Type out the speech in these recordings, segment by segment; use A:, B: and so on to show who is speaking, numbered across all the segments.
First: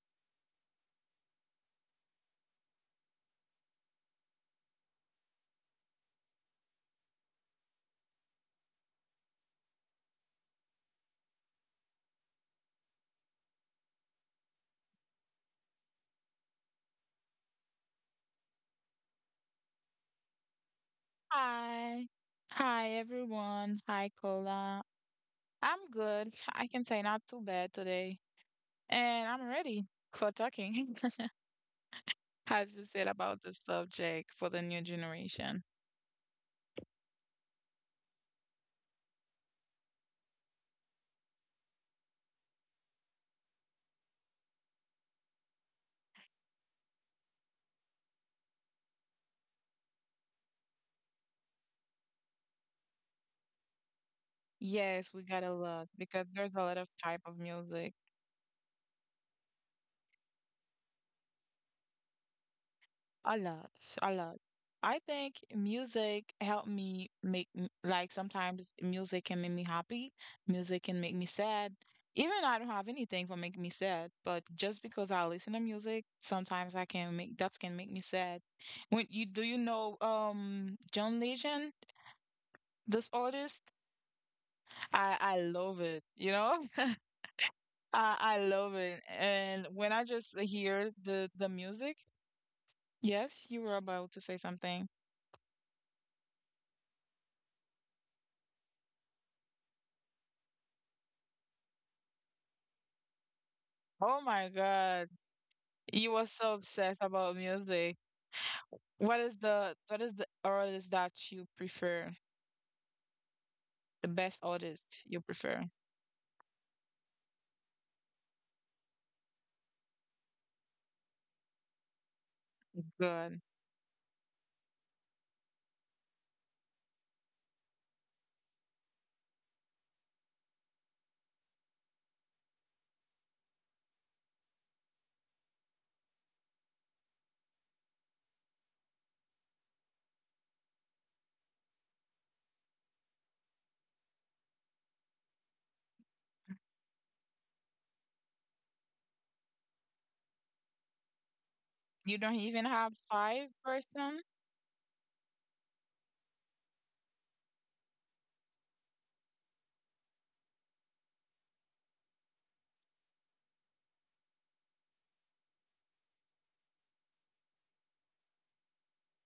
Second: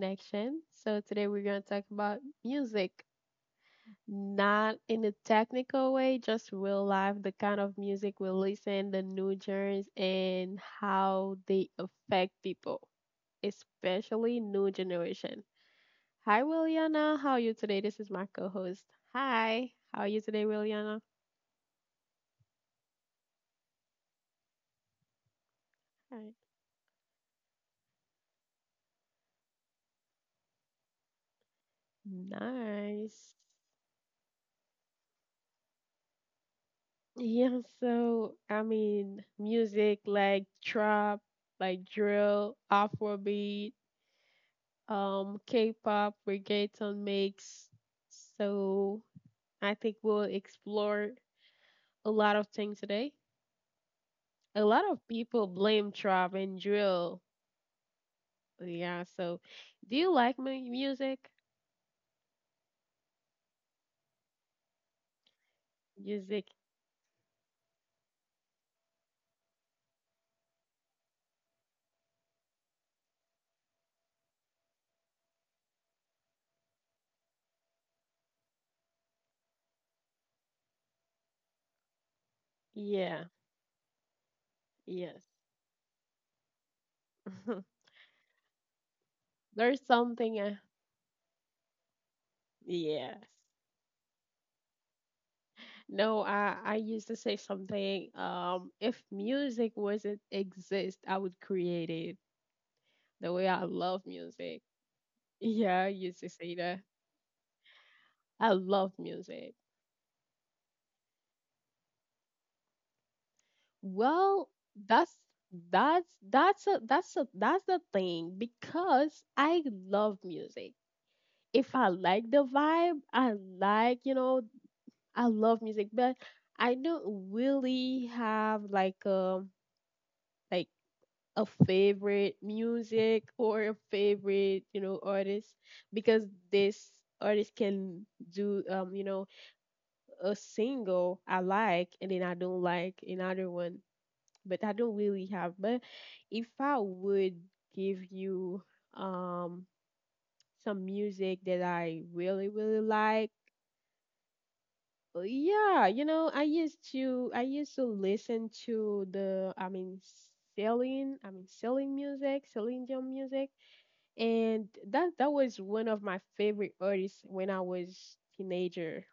A: Connection. So today we're going to talk about music, not in a technical way, just real life, the kind of music we listen, the new genres, and how they affect people, especially new generation. Hi Williana, how are you today? This is my co-host. Hi, how are you today, Williana?
B: Hi. Hi, everyone. Hi, Cola. I'm good.
A: Hi.
B: I can say not too bad today. And I'm ready for talking, as you said, about
A: Nice.
B: the subject for the new generation.
A: Yeah, so I mean, music like trap, like drill, Afrobeat, K-pop, reggaeton mix. So I think we'll explore a lot of things today. A lot
B: Yes,
A: of
B: we got a
A: people
B: lot
A: blame
B: because
A: trap
B: there's a
A: and
B: lot of type
A: drill.
B: of music.
A: Yeah, so do you like music?
B: A lot, a lot. I think music
A: Music,
B: helped me like sometimes music can make me happy, music can make me sad. Even I don't have anything for making me sad, but just because I listen to music, sometimes I can make that can make me sad. When you Do you know John Legend, this
A: yeah,
B: artist? I
A: yes.
B: I love it. I love it. And
A: There's
B: when I just
A: something,
B: hear the music,
A: yes.
B: yes, you were about to say something.
A: No, I used to say something. If music wasn't exist, I would create it. The way I love
B: Oh my
A: music.
B: God.
A: Yeah, I used
B: You
A: to
B: were
A: say
B: so
A: that.
B: obsessed about music.
A: I love
B: What is
A: music.
B: the what is the artist that you prefer? The
A: Well,
B: best artist
A: that's
B: you prefer?
A: that's the thing because I love music. If I like the vibe, I
B: Good.
A: like, you know, I love music, but I don't really have like a favorite music or a favorite, you know, artist, because this artist can do, you know, a single I like and then I don't like another one, but I don't really have. But if I would give you um some music that I
B: You don't
A: really
B: even
A: really
B: have
A: like,
B: five person?
A: yeah, you know, I used to listen to the, I mean Celine music, Celine Dion music. And that was one of my favorite artists when I was teenager.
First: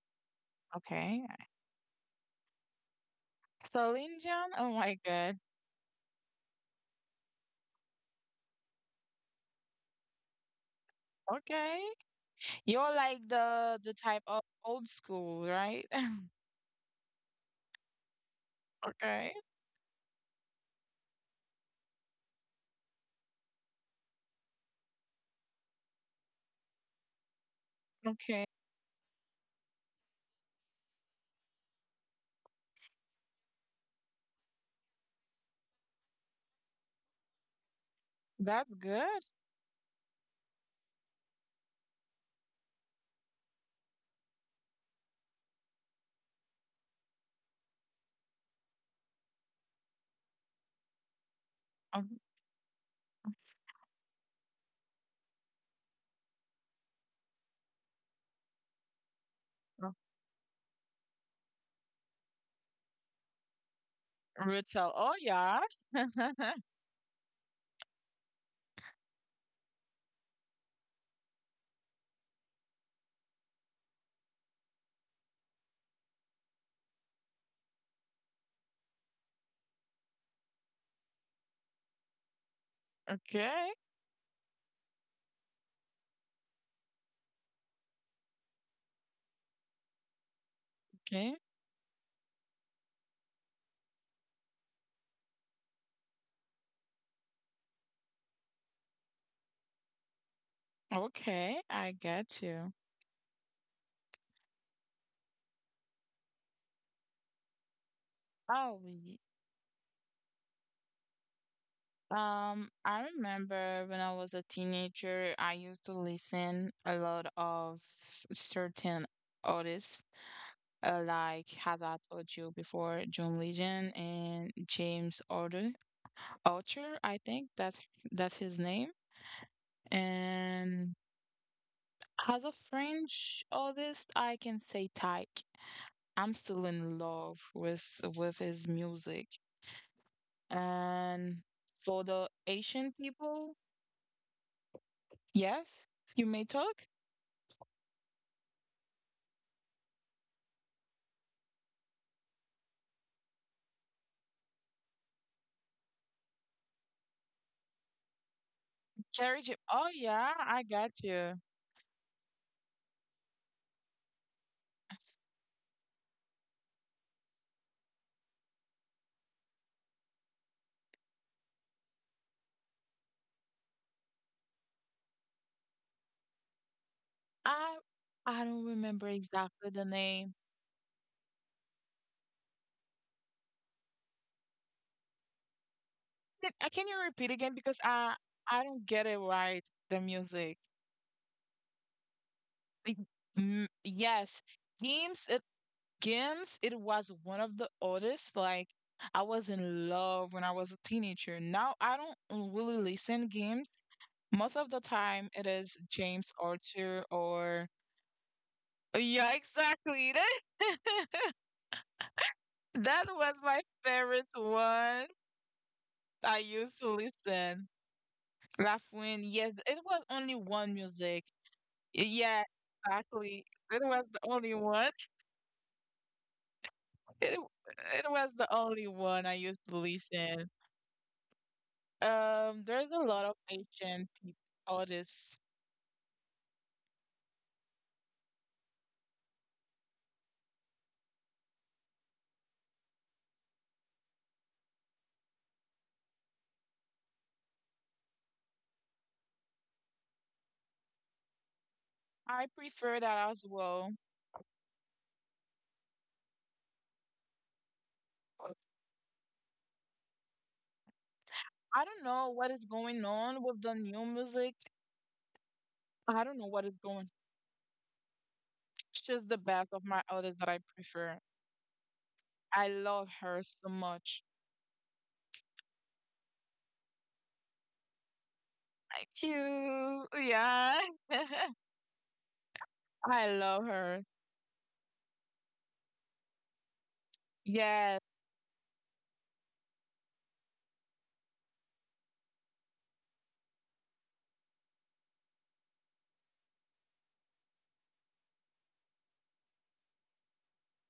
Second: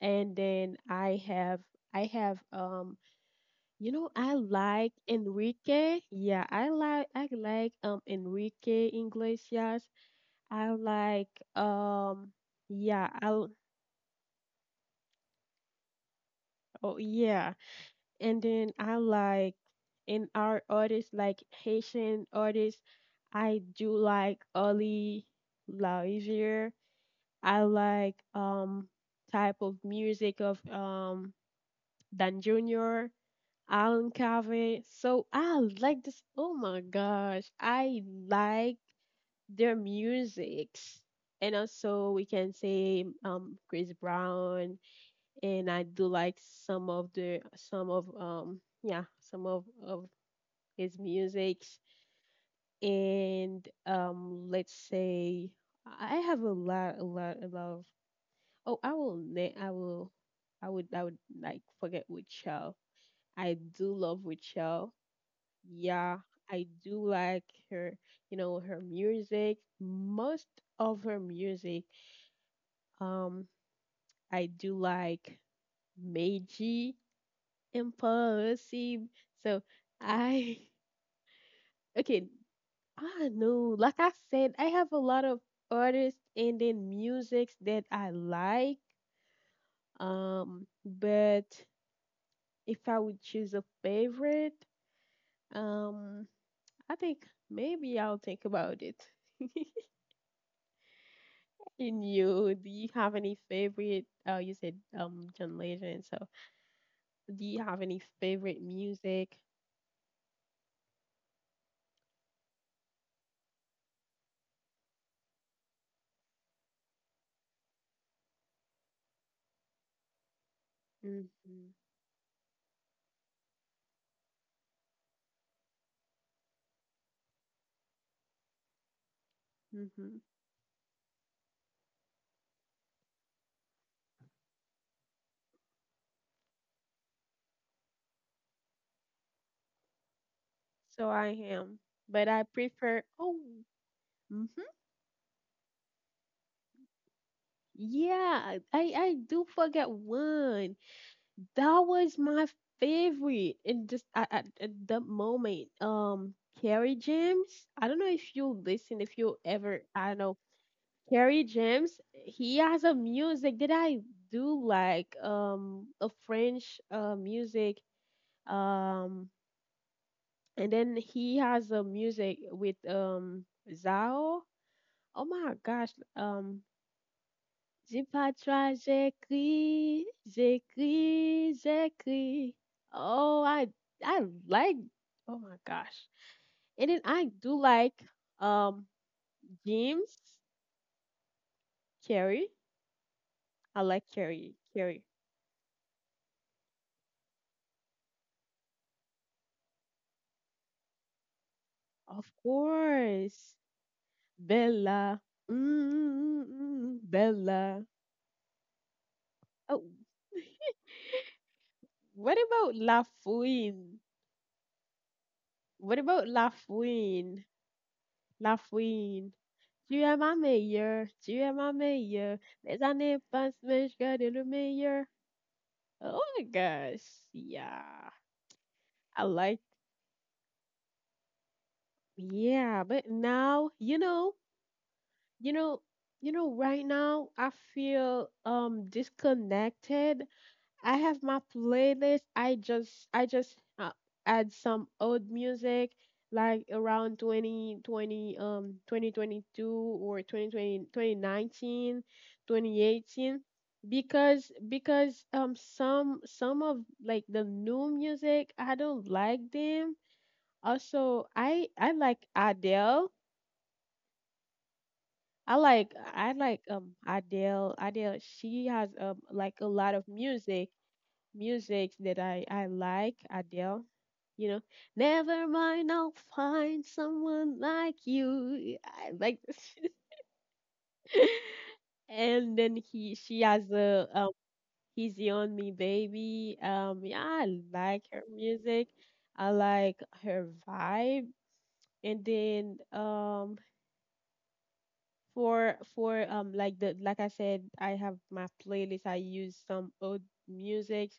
A: And then I
B: Okay.
A: have, I have you know,
B: Celine
A: I
B: Dion? Oh
A: like
B: my God.
A: Enrique. Yeah, I like Enrique Iglesias. I like
B: Okay.
A: um
B: You're
A: yeah,
B: like the type of old school, right?
A: oh yeah. And then I
B: Okay.
A: like in our artists like Haitian artists, I do like Oli Lazier. I like
B: Okay.
A: type of music of Dan Junior, Alan Cave. So I like this. Oh my gosh, I
B: That's
A: like
B: good.
A: their musics. And also we can say Chris Brown, and I do like some of the some of yeah some of his musics.
B: Um,
A: And let's say I have a lot of, oh, I will. I
B: uh,
A: will. I would. I would like forget Rachel. I do love
B: Rachel.
A: Rachel.
B: Oh yeah.
A: Yeah, I do like her. You know her music. Most of her music. Um, I do like Meiji Impulsive. So I okay. I don't
B: Okay.
A: know. Like I said, I have a lot of artists and then musics that I like.
B: Okay.
A: But if I would choose a favorite, um, I think maybe I'll think about it.
B: Okay. I
A: In
B: get
A: you,
B: you.
A: do you have any favorite? Oh, you said John Legend. So, do you have any favorite
B: Oh,
A: music?
B: I remember when I was a teenager, I used to listen a lot of certain artists, like
A: Mm-hmm.
B: as I told you before, John Legend and James Arthur. Arthur, I think that's his name.
A: Mm-hmm.
B: And as a French artist, I can say Tyke. I'm still in love with his music.
A: So I
B: And
A: am,
B: for
A: but
B: the
A: I
B: Asian
A: prefer. Oh,
B: people,
A: mm-hmm.
B: yes, you may talk.
A: Yeah, I do forget one. That was my favorite. And just at, at that moment, Kerry James. I don't know if you listen, if you
B: Cherry Jim.
A: ever,
B: Oh
A: I don't know.
B: yeah, I got
A: Kerry
B: you.
A: James, he has a music that I do like, a French music, um, and then he has a music with Zao. Oh my gosh, um, Dis
B: I
A: pas
B: I
A: toi,
B: don't remember exactly
A: j'écris,
B: the name.
A: j'écris, j'écris. Oh, I like, oh my gosh. And then
B: Can
A: I
B: you
A: do
B: repeat again
A: like
B: because I
A: um
B: I don't get it right
A: James
B: the music.
A: Carey.
B: Like,
A: I like Carey.
B: yes,
A: Carey.
B: Gims it Gims it was one of the oldest like I was in love when I was a teenager. Now
A: Of
B: I don't really
A: course.
B: listen Gims. Most of the
A: Bella.
B: time it
A: Mm,
B: is
A: mm,
B: James
A: mm,
B: Arthur
A: Bella.
B: or yeah,
A: Oh
B: exactly.
A: what about La
B: That was my
A: Fouine?
B: favorite one.
A: What about La
B: I used to
A: Fouine?
B: listen.
A: La Fouine.
B: Laughing, yes, it
A: Tu tu es es
B: was
A: ma ma
B: only one
A: meilleure, tu
B: music.
A: es ma meilleure.
B: Yeah,
A: Les années passent
B: exactly.
A: mais je
B: It
A: garde
B: was the
A: le
B: only
A: meilleur.
B: one.
A: Oh my gosh,
B: It,
A: yeah,
B: it was the only
A: I
B: one I
A: like,
B: used to listen.
A: yeah,
B: There's
A: but
B: a lot of
A: now, you
B: Asian
A: know, you
B: artists.
A: know, you know, right now I feel disconnected. I have my playlist. I just I just add some old music like around 2020, 2022, or 2020, 2019,
B: I prefer
A: 2018,
B: that as well.
A: because some of like the new music I don't like them. Also, I
B: I
A: like
B: don't know what is
A: Adele.
B: going on with the new music.
A: I like I
B: I don't know
A: like
B: what is
A: um
B: going.
A: Adele. Adele, she has
B: She's the
A: like a
B: best
A: lot
B: of
A: of
B: my artists that
A: music,
B: I prefer.
A: music that I
B: I
A: like,
B: love her so
A: Adele.
B: much.
A: You know, never mind, I'll find someone like you. I like
B: Thank
A: this.
B: you. Yeah.
A: And then he she
B: I
A: has
B: love
A: a,
B: her.
A: Easy on Me Baby. Yeah, I like her
B: Yes.
A: music. I like her vibe. And then for like, the like I said, I have my playlist. I use some old music,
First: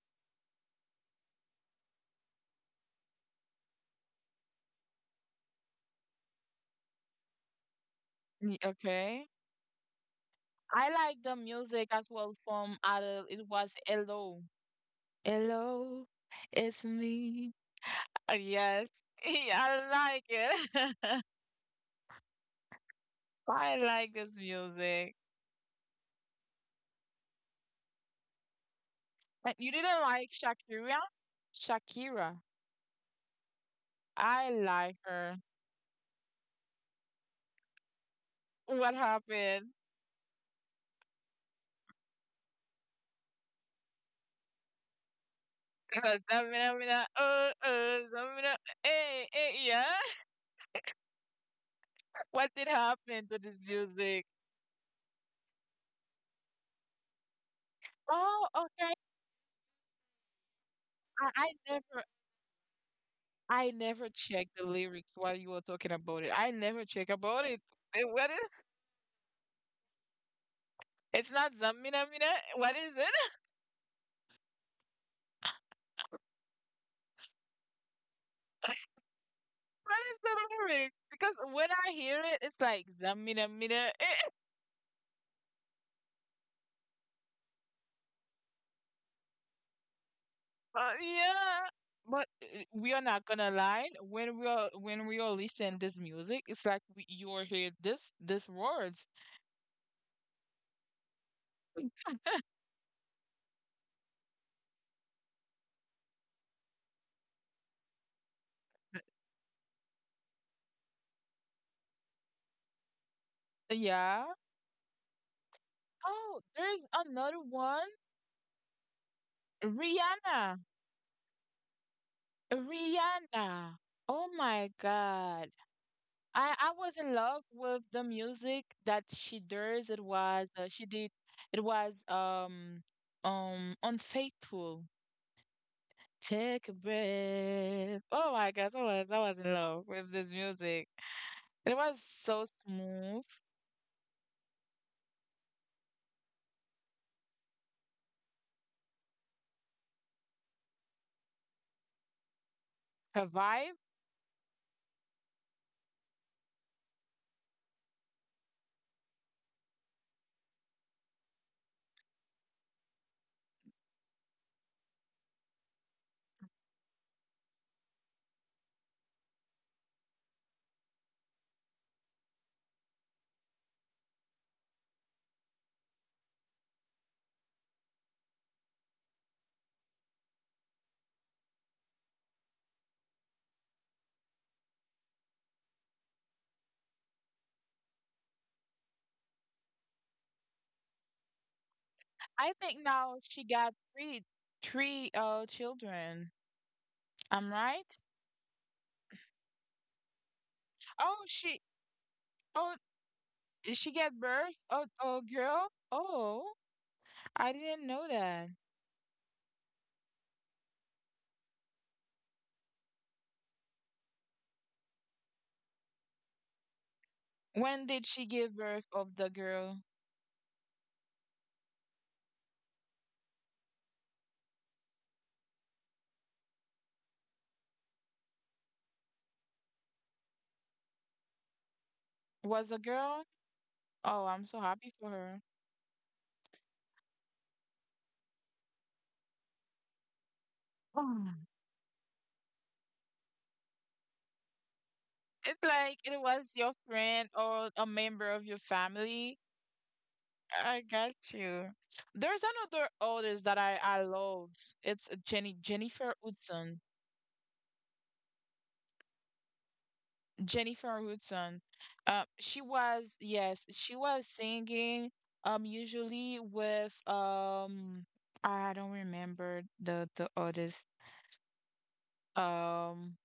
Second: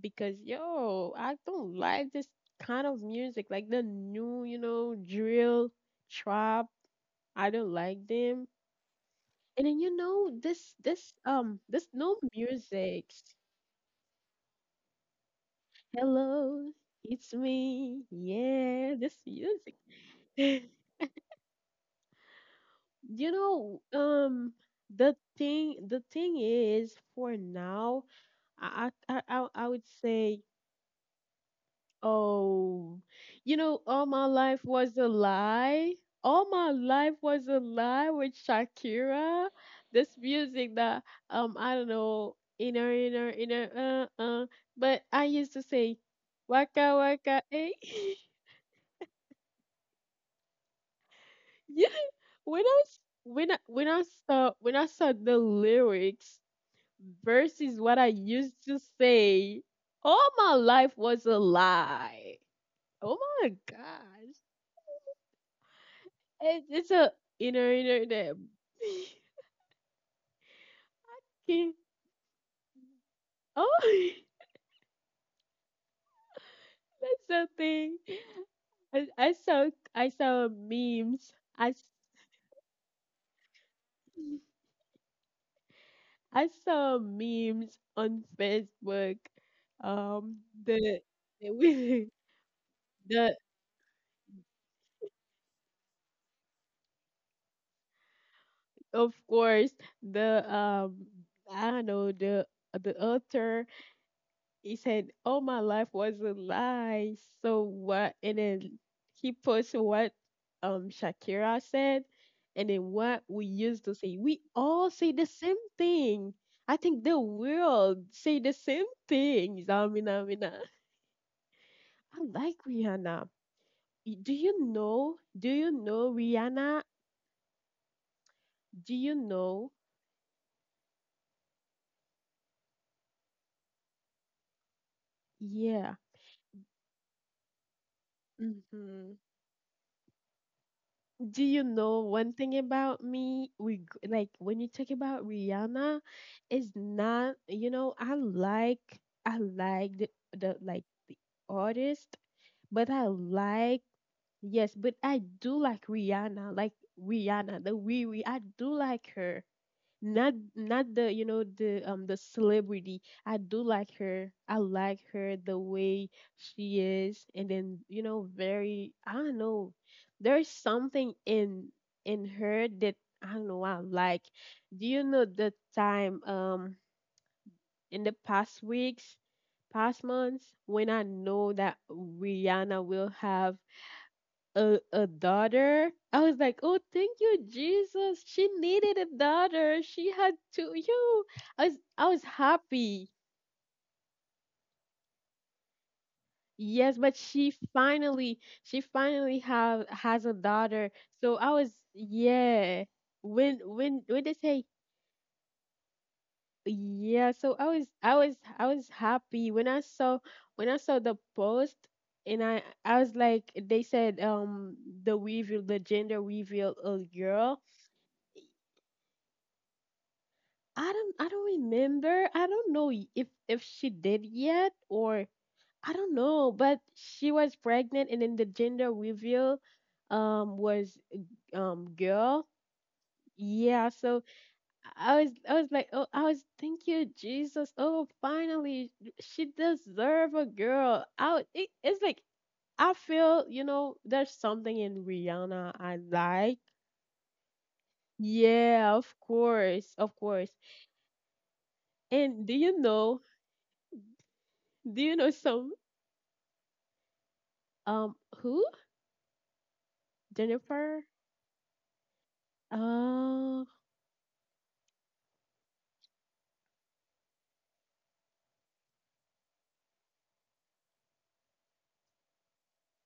A: because yo, I don't like this kind of music, like the new, you know, drill, trap. I don't like them.
B: Okay.
A: And then you know this
B: I
A: this
B: like the
A: um
B: music
A: this
B: as
A: new
B: well from
A: music.
B: Adele. It was Hello. Hello,
A: Hello,
B: it's
A: it's
B: me.
A: me.
B: Yes.
A: Yeah, this music.
B: I like it.
A: You
B: I
A: know,
B: like this music.
A: the thing is for now, I I I,
B: And
A: I
B: you
A: I would
B: didn't like
A: say,
B: Shakira? Shakira.
A: oh, you know, all my
B: I
A: life
B: like
A: was a
B: her.
A: lie. All my life was a lie with
B: What
A: Shakira.
B: happened?
A: This music that I don't know, inner inner inner uh uh, but I used to say
B: Zamina, mina,
A: waka waka eh.
B: zamina, eh, eh, yeah.
A: Yeah,
B: What did
A: when I s-
B: happen to this music?
A: when I saw the lyrics versus what I
B: Oh,
A: used
B: okay.
A: to say, all my life
B: I,
A: was
B: I
A: a
B: never
A: lie. Oh my
B: I never
A: gosh.
B: checked the lyrics while you were talking about it. I
A: It's
B: never
A: it's
B: check
A: a
B: about it.
A: inner
B: Eh,
A: inner
B: What is
A: them.
B: it's not
A: Okay.
B: Zamina Mina? What is it?
A: Oh, that's something. I, I saw
B: What is
A: I
B: the
A: saw
B: lyric? Because
A: memes.
B: when I hear it, it's like Zamina Mina. eh,
A: I saw memes on Facebook. Um, the
B: yeah. But
A: with
B: eh, we are not gonna
A: the,
B: lie. When we are listening this music, it's like you are hear this words.
A: of course, the I don't know, the author. He said, "Oh, my life was a lie." So what? And then he posted what Shakira said, and then what we used
B: Yeah.
A: to say. We all say the same
B: Oh,
A: thing.
B: there's
A: I think
B: another
A: the
B: one.
A: world say the same things. Amina,
B: Rihanna.
A: Amina. I like Rihanna.
B: Rihanna. Oh
A: Do
B: my
A: you know?
B: God.
A: Do you know
B: I was
A: Rihanna?
B: in love with the music that
A: Do
B: she
A: you
B: does. It
A: know?
B: was she did it was unfaithful.
A: Yeah.
B: Take a breath. Oh my gosh, I was
A: Hmm.
B: in love with this music.
A: Do
B: It
A: you
B: was
A: know
B: so
A: one thing
B: smooth.
A: about me? Like when you talk about Rihanna, it's not, you know, I like I like the artist, but
B: Her
A: I
B: vibe.
A: like, yes, but I do like Rihanna, the wee wee. I do like her, not not the, you know, the celebrity. I do like her. I like her the way she is. And then, you know, very, I don't know, there's something in her that I don't know, I like. Do you know the time, in the past weeks, past months, when I know that Rihanna will have a daughter. I was like, oh, thank you, Jesus. She needed a daughter. She had two. You, I was
B: I think now
A: happy.
B: she got three children.
A: Yes, but
B: I'm right?
A: she finally have has a daughter.
B: Oh she
A: So I was,
B: oh
A: yeah. When
B: she gave
A: when when
B: birth.
A: they
B: Oh
A: say,
B: oh girl. Oh. I
A: yeah, so
B: didn't
A: I
B: know
A: was, I
B: that.
A: was, I was happy when I saw, when I saw the post. And I was like, they said, the reveal, the gender reveal a
B: When
A: girl.
B: did she give birth of the girl?
A: I don't remember. I don't know if she did yet, or I don't know, but she was pregnant and then the gender reveal was
B: Was
A: girl.
B: a girl?
A: Yeah,
B: Oh, I'm
A: so
B: so happy for her.
A: I was, I was like, "Oh, I was thank you Jesus. Oh, finally she deserve a girl."
B: Oh.
A: I it, it's like I feel, you know, there's something in
B: It's like
A: Rihanna
B: it
A: I
B: was your
A: like.
B: friend or a member of your
A: Yeah,
B: family.
A: of course, of course.
B: I got you. There's
A: And do
B: another
A: you
B: artist
A: know,
B: that I love. It's
A: do you
B: Jenny
A: know some,
B: Jennifer Hudson.
A: Who?
B: Jennifer
A: Jennifer?
B: Hudson. She was, yes,
A: Oh,
B: she was singing usually with I don't remember the artist. Um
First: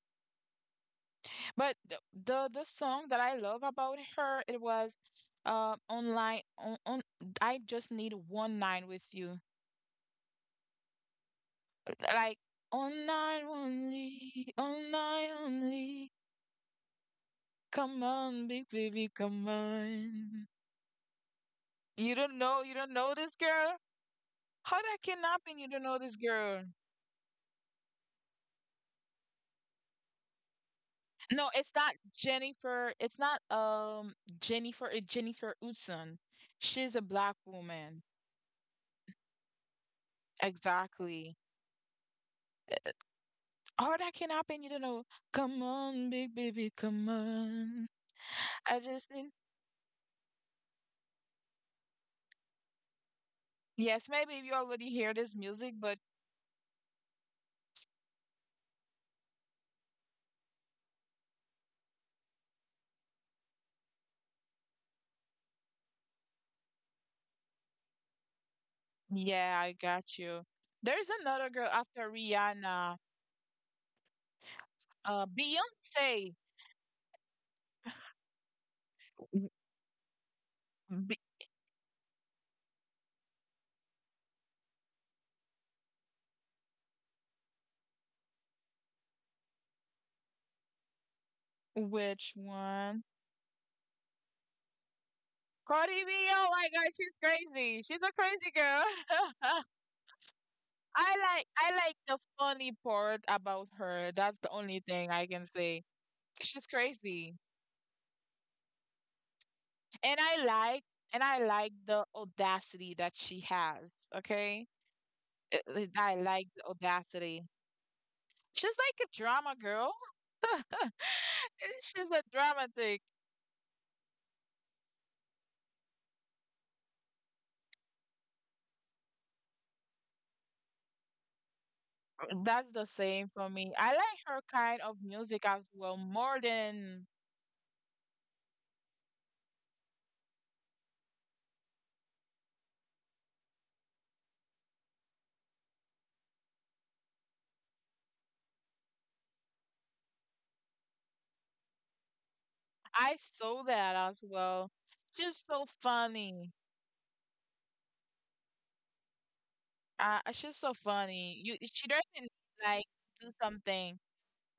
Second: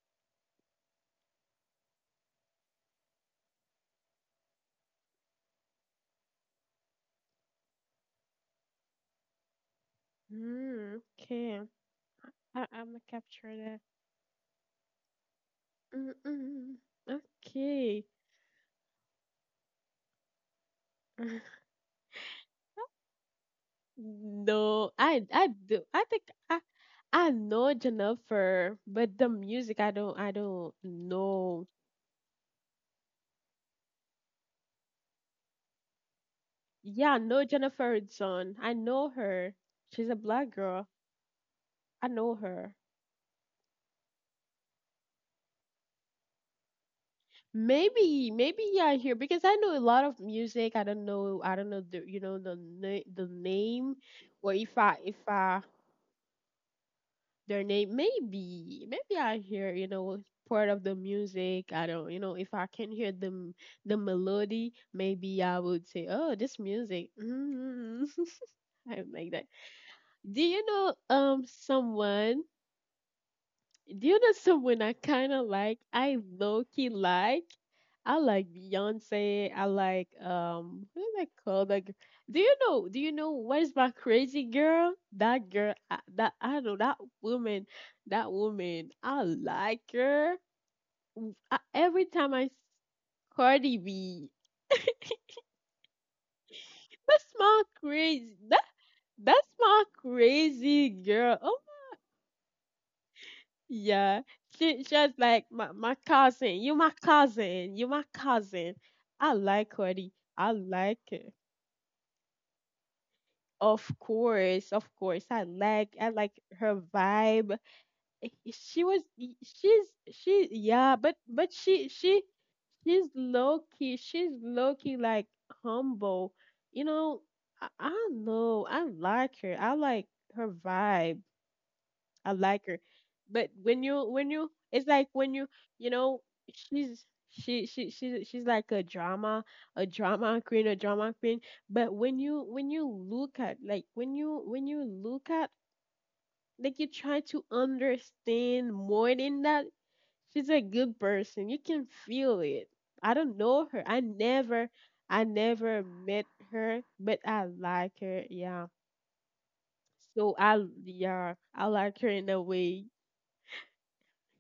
B: But the song that I love about her it was online on I just need one night with you.
A: mm, okay.
B: Like
A: I- I'm gonna
B: on
A: capture
B: night
A: that.
B: only, on night only.
A: Mm-mm. Okay.
B: Come on, big baby, come on. You don't know this girl?
A: No,
B: How that can
A: I
B: happen? You
A: do.
B: don't
A: I
B: know
A: think
B: this
A: I
B: girl.
A: I know Jennifer, but the music I don't
B: No,
A: know.
B: it's not Jennifer. It's not Jennifer. It's Jennifer Hudson. She's a
A: Yeah, I
B: black
A: know Jennifer
B: woman.
A: Hudson. I know her. She's a black girl.
B: Exactly.
A: I know her.
B: Hard that can happen, you don't know. Come on, big baby, come on.
A: Maybe, maybe
B: I
A: yeah,
B: just
A: here,
B: need.
A: because I know a lot of music. I don't know the, you know, the name,
B: Yes, maybe
A: or
B: you
A: if
B: already
A: I
B: hear
A: if
B: this
A: I
B: music, but
A: their name. Maybe, maybe I hear, you know, part of the music. I don't, you know, if I can hear the melody, maybe I would say, oh, this music. Mm. I like that.
B: yeah, I got
A: Do
B: you.
A: you know
B: There's another girl after
A: someone?
B: Rihanna,
A: Do you know someone I kind of like? I
B: Beyonce.
A: low key like. I like Beyonce.
B: W-
A: I like What
B: B-
A: is, do I that? Girl? Do you know? Do you know what is my crazy girl? That girl. I, that I don't know. That woman. That woman. I like her. I, every
B: which
A: time
B: one?
A: Cardi B.
B: Cardi B. Oh my God, she's
A: That's my
B: crazy. She's a
A: crazy.
B: crazy
A: That
B: girl.
A: that's my crazy
B: I
A: girl.
B: like
A: Oh,
B: I like the funny part about her.
A: yeah,
B: That's the only
A: she
B: thing I
A: just
B: can
A: like my,
B: say.
A: my
B: She's
A: cousin. You my
B: crazy.
A: cousin. You my cousin. I like
B: and
A: Cody.
B: I
A: I
B: like
A: like
B: and
A: her.
B: I like the audacity that she
A: Of
B: has. Okay,
A: course, of course. I like
B: I
A: I like
B: like the
A: her
B: audacity.
A: vibe. Eh,
B: She's
A: she
B: like
A: was,
B: a drama
A: she's
B: girl.
A: she yeah, but but she
B: She's a
A: she
B: dramatic.
A: she's low key. She's low key like humble. You know, I don't know. I like her. I like her vibe. I
B: That's
A: like
B: the
A: her.
B: same for
A: But
B: me. I
A: when you,
B: like
A: when
B: her
A: you
B: kind
A: it's
B: of
A: like when
B: music
A: you
B: as
A: you
B: well,
A: know,
B: more than
A: she's, she's like a drama, a drama queen, a drama queen. But when you, when you look at, like when you, when you look at, like, you try to understand more than that. She's a good person. You can feel it.
B: I
A: I don't
B: saw
A: know
B: that
A: her. I
B: as well.
A: never I
B: She's so
A: never met
B: funny.
A: her, but I like her. Yeah. So
B: She's so
A: I
B: funny.
A: yeah, I
B: She
A: like her
B: doesn't
A: in a
B: like
A: way.
B: do something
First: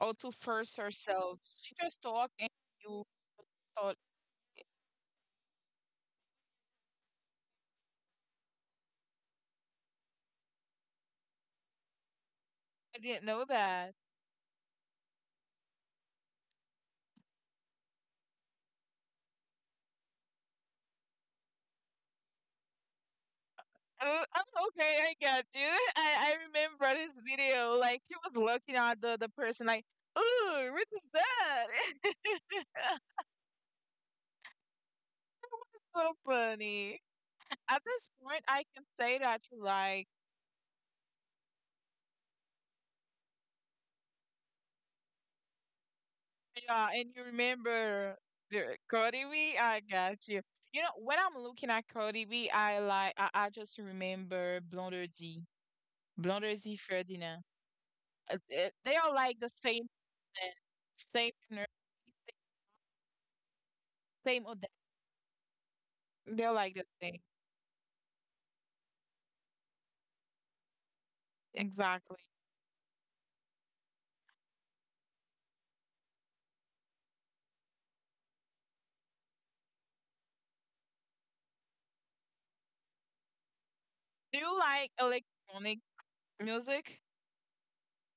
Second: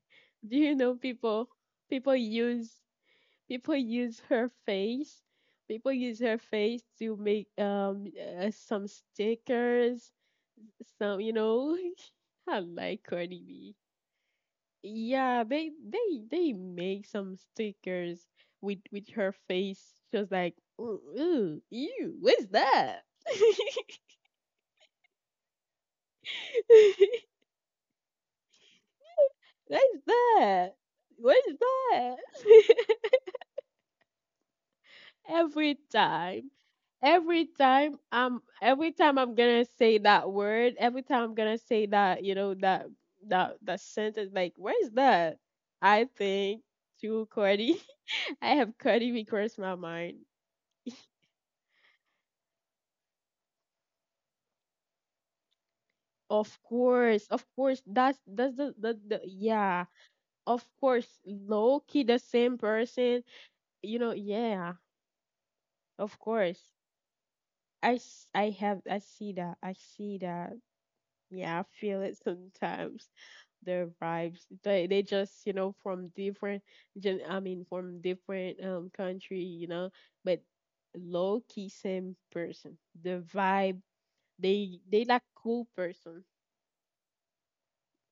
B: or to
A: Do you
B: force
A: know
B: herself.
A: people
B: She just
A: people
B: talk and
A: use
B: you.
A: people use her face? People use her face to make some stickers, some I
B: I
A: like
B: didn't
A: Cardi
B: know
A: B.
B: that.
A: Yeah, they make some stickers with her face, just like ooh, ooh ew, what's that?
B: Oh, oh, okay, I got you. I remember this video. Like she was looking at the person like,
A: What's
B: ooh,
A: that?
B: what is
A: What's
B: that?
A: that? Every
B: So
A: time.
B: funny.
A: every
B: At
A: time
B: this point,
A: I'm
B: I can
A: every
B: say
A: time I'm
B: that you
A: gonna say
B: like,
A: that word, every time I'm gonna say that, you know, that that sentence, like, where's that? I think
B: yeah, and you
A: to Cody.
B: remember
A: I
B: the
A: have Cody
B: Cody B.
A: because
B: I
A: my mind.
B: got you. You know, when I'm looking at Cody B, I like, I just remember Blonder D Ferdinand.
A: Of course, that's that's the,
B: They
A: the
B: are
A: the
B: like the same,
A: yeah.
B: person,
A: Of course,
B: same energy,
A: low key the same person. You know,
B: same with that.
A: yeah, of
B: They're
A: course.
B: like the same.
A: I have I see that. Yeah, I feel
B: Exactly.
A: it sometimes. The vibes. They just, you know, from different gen I mean from different country, you know, but low key same person. The vibe,
B: Do you
A: they
B: like
A: they like cool
B: electronic
A: person.
B: music?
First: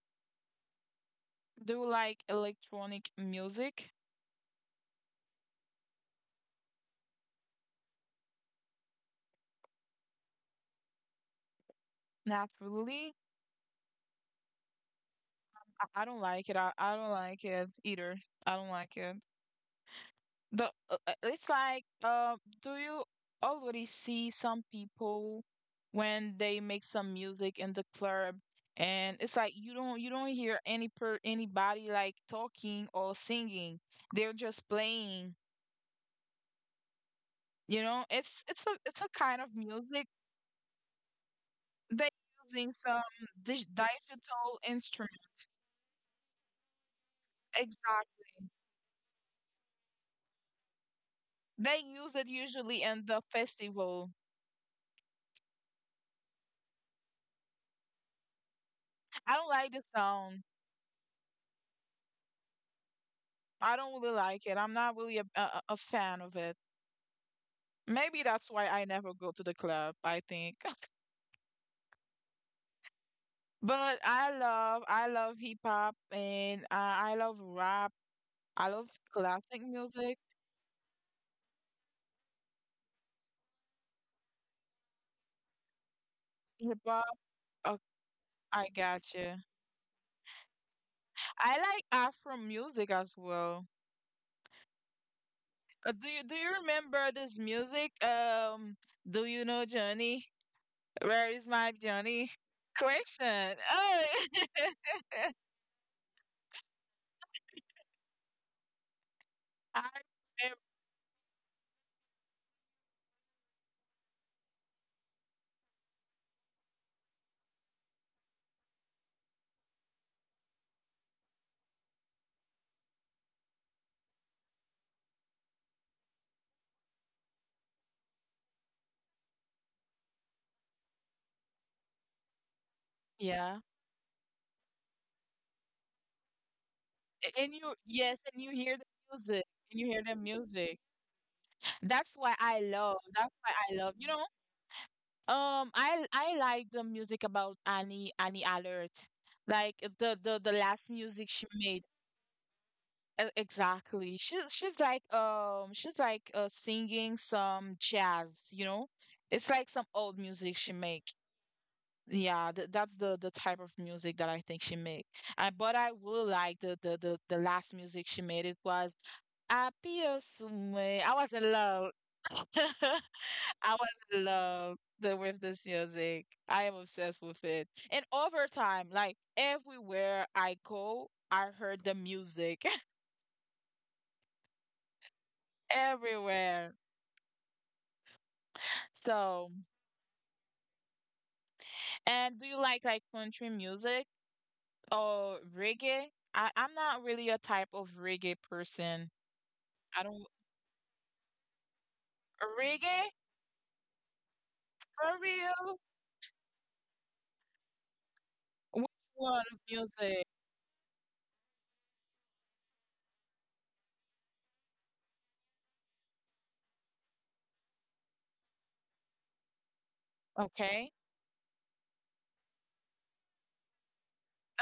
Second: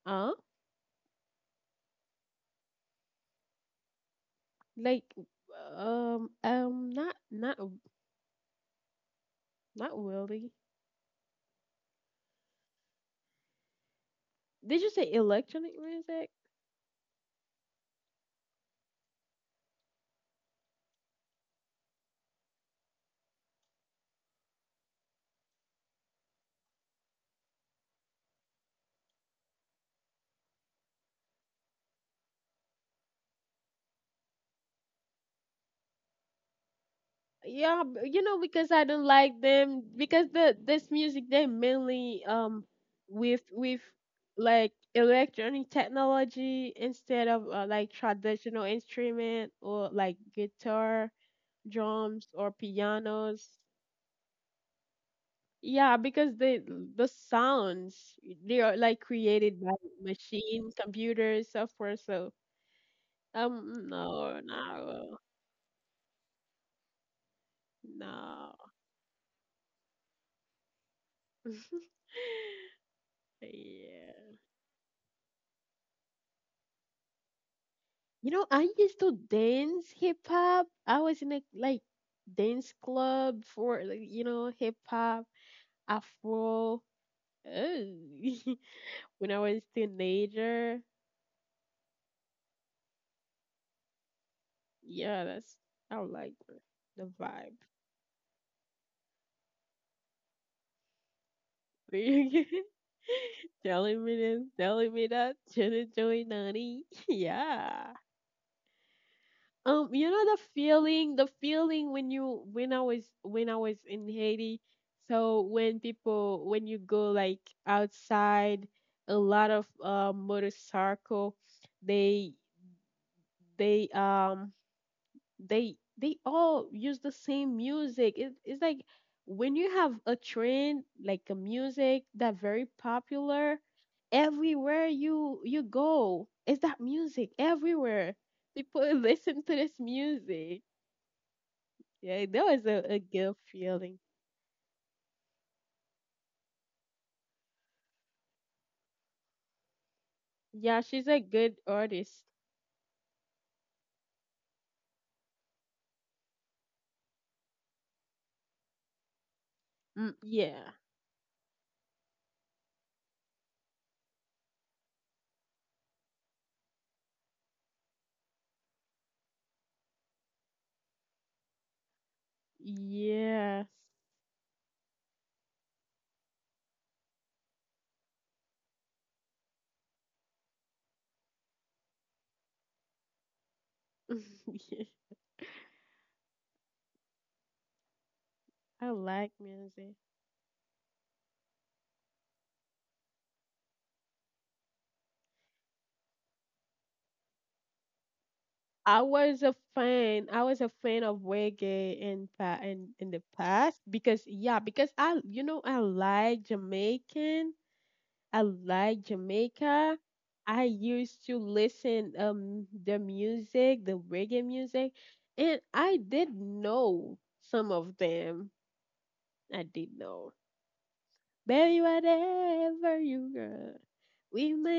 A: Huh?
B: Do you like electronic music?
A: Like um um not not not really.
B: Not really.
A: Did you say electronic
B: I don't
A: music?
B: like it. I don't like it either. I don't like it. The It's like, do you already see some people when they make some music in the club and it's like you don't hear any per anybody like talking or singing. They're just playing.
A: Yeah, you
B: It's
A: know,
B: it's a
A: because I
B: it's a
A: don't
B: kind
A: like
B: of
A: them
B: music
A: because the this music they
B: they
A: mainly
B: using some
A: with
B: digital
A: like
B: instrument.
A: electronic technology instead of like
B: Exactly.
A: traditional instrument or like guitar,
B: They use it
A: drums or
B: usually in the
A: pianos.
B: festival.
A: Yeah, because the sounds they are like
B: I don't
A: created
B: like
A: by
B: the sound.
A: machine, computers, software. So
B: I
A: um,
B: don't really
A: no,
B: like it. I'm not really
A: no,
B: a fan of it. Maybe that's
A: no.
B: why I never go to the club, I think. But I
A: Yeah.
B: love I love hip hop and I love rap.
A: You know, I
B: I love
A: used to
B: classic
A: dance
B: music,
A: hip hop. I was in a like dance club for like, you know hip hop, afro.
B: hip hop.
A: Oh.
B: Oh, I
A: When
B: got
A: I
B: you.
A: was teenager,
B: I like Afro music as well.
A: yeah, that's I
B: Uh, do
A: like
B: you
A: the
B: do you
A: the
B: remember
A: vibe.
B: this music? Do you know Johnny? Where is my
A: Big.
B: Johnny? Question.
A: Telling me
B: Oh,
A: this, telling me that, should join, Nani? Yeah.
B: I
A: You know the
B: remember.
A: feeling, when I was in Haiti. So when people when you go like outside, a lot of motorcycle, they they um they all use the same music. It's like when you have a trend like a music that very popular,
B: Yeah,
A: everywhere you go, it's that music
B: and you
A: everywhere.
B: yes, and you
A: People
B: hear the
A: listen to
B: music,
A: this
B: and you hear the
A: music.
B: music.
A: Yeah, that
B: That's
A: was
B: why I
A: a
B: love.
A: good
B: That's why
A: feeling.
B: I love. You know, I like the music about Annie Alert, like the the
A: Yeah,
B: the
A: she's a
B: last
A: good
B: music she made.
A: artist.
B: Exactly. She's like singing some jazz, you know? It's like
A: Mm.
B: some old
A: Yeah.
B: music she make. Yeah, th that's the type of music that I think she make. But I will like the last music she made. It was Apio Sume. I was in love.
A: Yes.
B: I was in love with this music. I am obsessed with it. And over time, like everywhere I go, I heard the music.
A: Yeah,
B: Everywhere.
A: I like
B: So,
A: music.
B: and do you like country music or reggae? I'm not really a type of reggae
A: I
B: person.
A: was a
B: I
A: fan. I
B: don't
A: was a fan of reggae in the
B: reggae
A: past because yeah, because I
B: for
A: you know I
B: real.
A: like Jamaican. I like
B: Which one of
A: Jamaica.
B: music?
A: I used to listen the music, the reggae music, and I did know some of them. I did know.
B: Okay.
A: Baby, whatever you got,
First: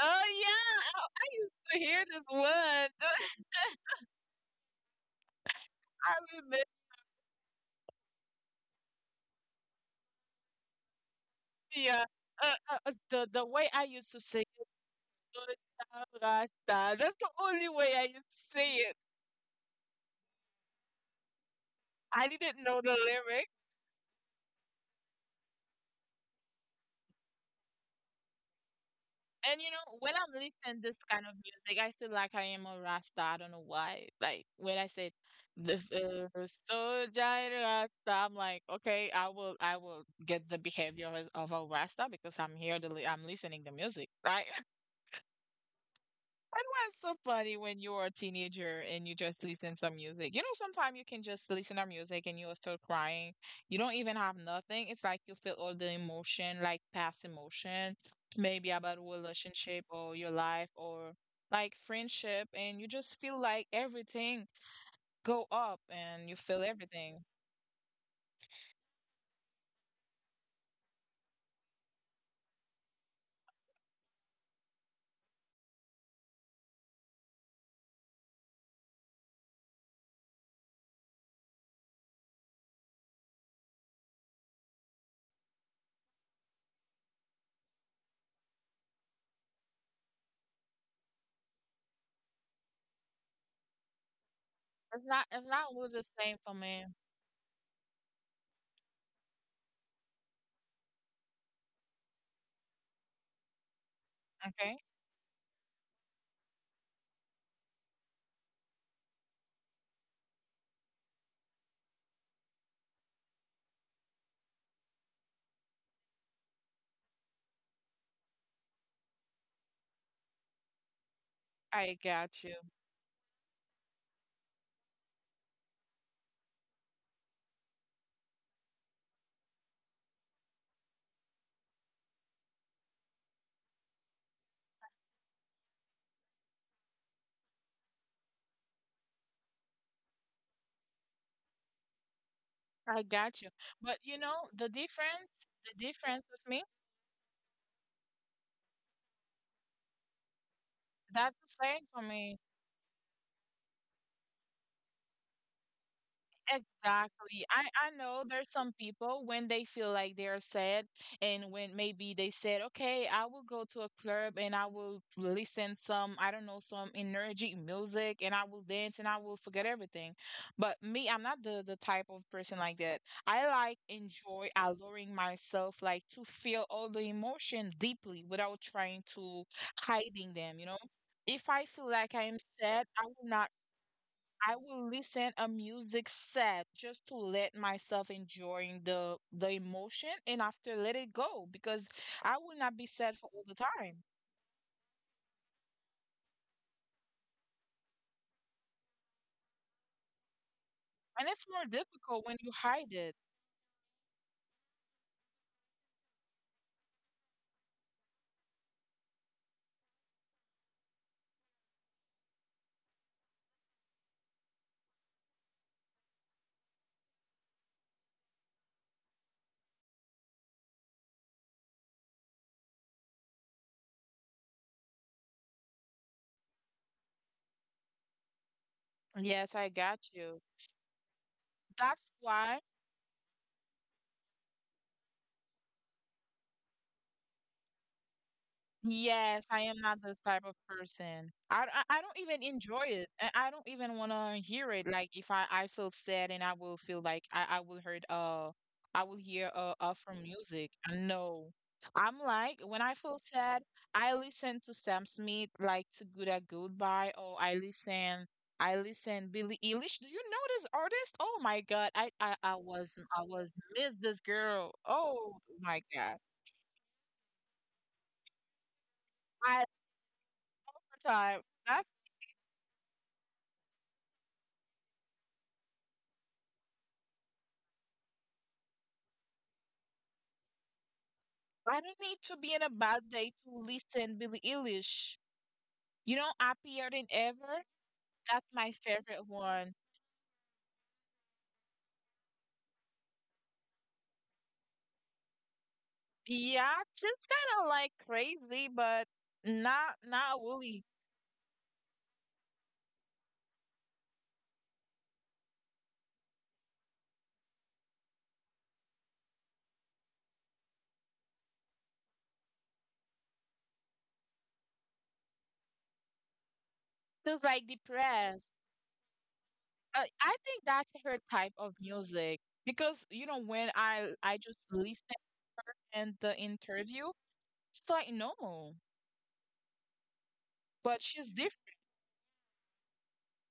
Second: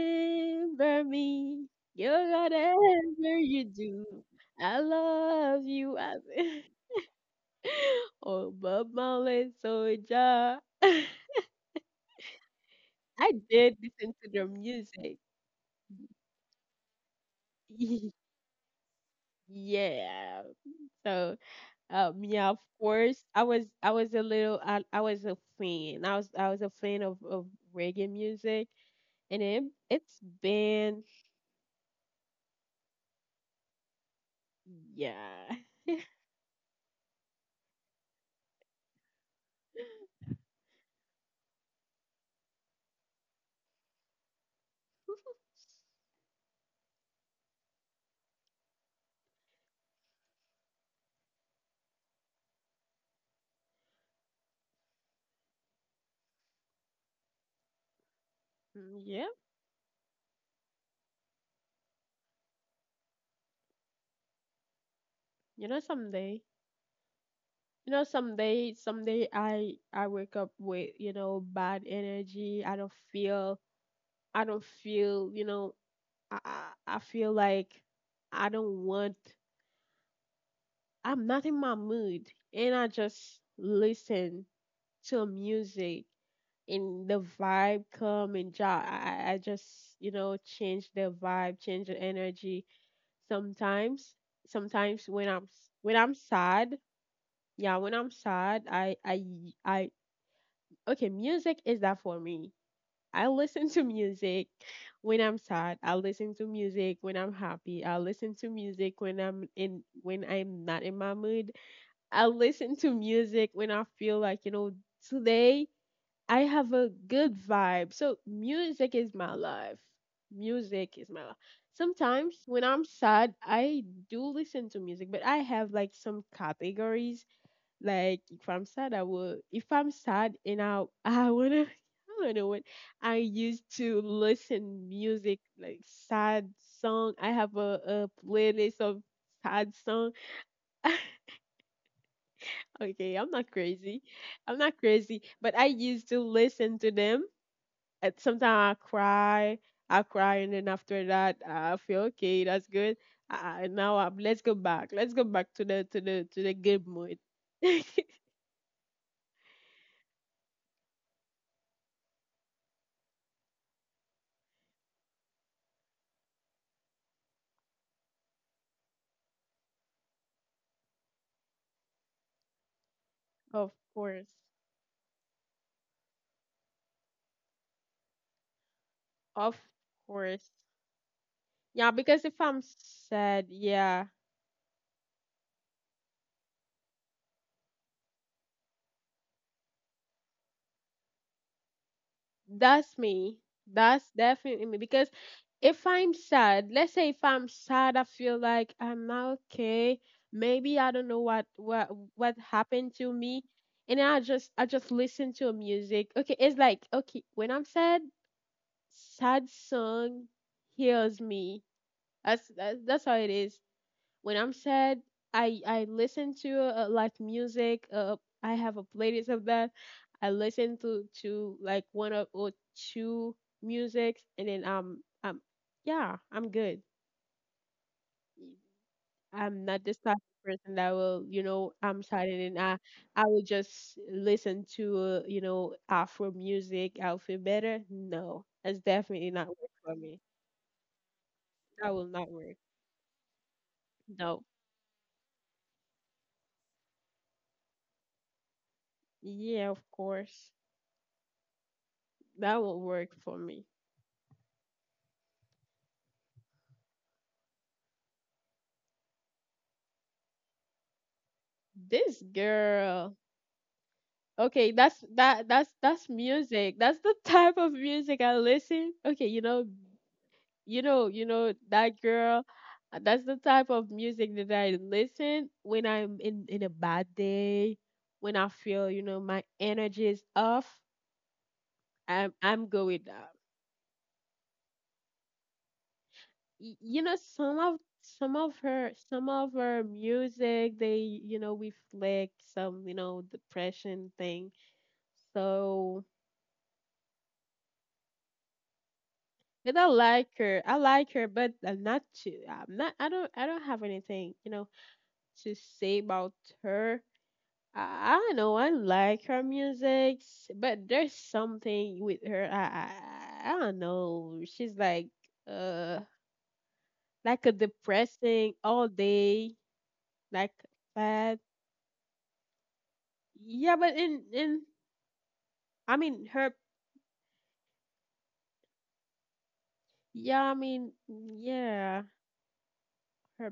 B: Oh yeah, I, I used
A: me.
B: to hear
A: You
B: this one.
A: whatever you do, I love you.
B: I
A: I
B: remember
A: oh, Bob Marley soldier. I
B: yeah. The way
A: did
B: I used
A: listen
B: to
A: to
B: sing
A: the
B: it,
A: music.
B: "Good Time Rasta," that's the only way I used to say it.
A: Yeah. So,
B: I
A: yeah,
B: didn't
A: of
B: know the
A: course,
B: lyrics.
A: I was a little, I was a fan. I was a fan of reggae music, and
B: And you know, when I
A: it's
B: am listening this
A: been,
B: kind of music, I feel like I am a Rasta. I don't know why. Like when I said
A: yeah.
B: the first soldier Rasta, I'm like, okay, I will get the behavior of a Rasta because I'm here I'm listening to music, right? It was so funny when you were a teenager and you just listen some music. You know, sometimes you can just listen to music and you're still crying. You don't even have nothing. It's like you feel all the emotion, like past emotion, maybe about a
A: Yeah.
B: relationship or your life or like friendship, and you just feel like everything go up
A: You know,
B: and you feel
A: someday,
B: everything.
A: you know, someday, someday I wake up with, you know, bad energy. I don't feel, you know, I feel like I don't want, I'm not in my mood. And I just listen to music and the vibe come and ja I just, you know, change the vibe, change the energy. Sometimes,
B: It's
A: sometimes
B: not it's not all the
A: when I'm
B: same for me.
A: sad, yeah, when I'm sad, I okay, music is that for me. I listen to music
B: Okay.
A: when I'm sad. I listen to music when I'm happy. I listen to music when I'm not in my mood. I listen to music when I feel like, you know, today I have a good vibe. So music is my life. Music is my life.
B: I got
A: Sometimes
B: you.
A: when I'm sad, I do listen to music, but I have like some categories like if I'm sad, I will. If I'm sad and I wanna I don't know what I used to listen music like sad song. I have a playlist of sad song.
B: I
A: Okay, I'm
B: got you.
A: not
B: But
A: crazy.
B: you know,
A: I'm
B: the
A: not crazy,
B: difference
A: but I
B: the
A: used to
B: difference with me,
A: listen to them. And sometimes I cry, and then after
B: that's
A: that,
B: the
A: I
B: same
A: feel
B: for me.
A: okay. That's good. Now I let's go back. Let's go back to the to the to the good mood.
B: Exactly. I know there's some people when they feel like they're sad and when maybe they said, okay, I will go to a club and I will listen some, I don't know, some energy music and I will dance and I will forget everything. But me, I'm not the type of person like that. I
A: Of
B: like
A: course.
B: enjoy allowing myself like to feel all the emotion deeply without trying to
A: Of
B: hiding
A: course.
B: them, you know? If I feel
A: Yeah,
B: like I
A: because
B: am
A: if I'm
B: sad, I will not
A: sad, yeah,
B: I will listen a music set just to let myself enjoying the emotion and after let it go because I will not be
A: that's
B: sad for all
A: me.
B: the time.
A: That's definitely me. Because if I'm sad, let's say if I'm sad, I feel like I'm not okay. Maybe I don't know
B: And it's more difficult when
A: what
B: you hide
A: happened
B: it.
A: to me, and I just listen to music. Okay, it's like okay when I'm sad, sad song heals me. That's how it is. When I'm sad, I listen to like music. I have a playlist of that. I listen to like one of or two musics, and then yeah, I'm good.
B: Yes,
A: I'm
B: I
A: not
B: got
A: this type
B: you.
A: of person that will you know I'm
B: That's
A: sad
B: why
A: and then I will just listen to you know Afro music. I'll feel better. No, that's definitely
B: yes,
A: not
B: I
A: work
B: am not
A: for
B: the
A: me.
B: type of person. I I d-
A: That
B: I- I
A: will
B: don't
A: not
B: even
A: work.
B: enjoy it. And I don't even want to
A: No.
B: hear it. Like if I feel sad and I will feel like I will hear
A: Yeah, of
B: Afro
A: course.
B: music. No. I'm like
A: That
B: when
A: won't
B: I feel
A: work for
B: sad,
A: me.
B: I listen to Sam Smith like to Good at Goodbye or I listen Billie Eilish. Do you know this artist? Oh my God. I
A: This
B: I, I was
A: girl.
B: I was miss this girl.
A: Okay,
B: Oh my
A: that's
B: God.
A: music. That's the type of music I listen. Okay, you
B: I
A: know, you
B: time.
A: know
B: That
A: that girl. That's the type of music that I listen when I'm in a bad day, when I feel, you know, my energy is off.
B: I don't need to be in a
A: I'm
B: bad
A: going
B: day
A: down.
B: to listen Billie Eilish. You know,
A: Y-
B: happier than
A: You know,
B: ever. That's my favorite
A: some of
B: one.
A: her music, they, you know, reflect some, you know, depression thing. So
B: Yeah, just kind of like crazy, but
A: and I like
B: not
A: her. I
B: really.
A: like her, but I'm not too. I'm not. I don't. I don't have anything, you know, to say about her. I don't know. I like her music, s- but there's something with her. I. I don't know. She's uh, like
B: Feels
A: a
B: like
A: depressing
B: depressed.
A: all day,
B: I
A: like
B: think that's her
A: bad.
B: type of music because you know
A: Yeah,
B: when
A: but
B: I
A: in.
B: just listen her
A: I
B: and
A: mean
B: the
A: her.
B: interview, she's like no,
A: Yeah, I mean
B: but she's different.
A: yeah. Her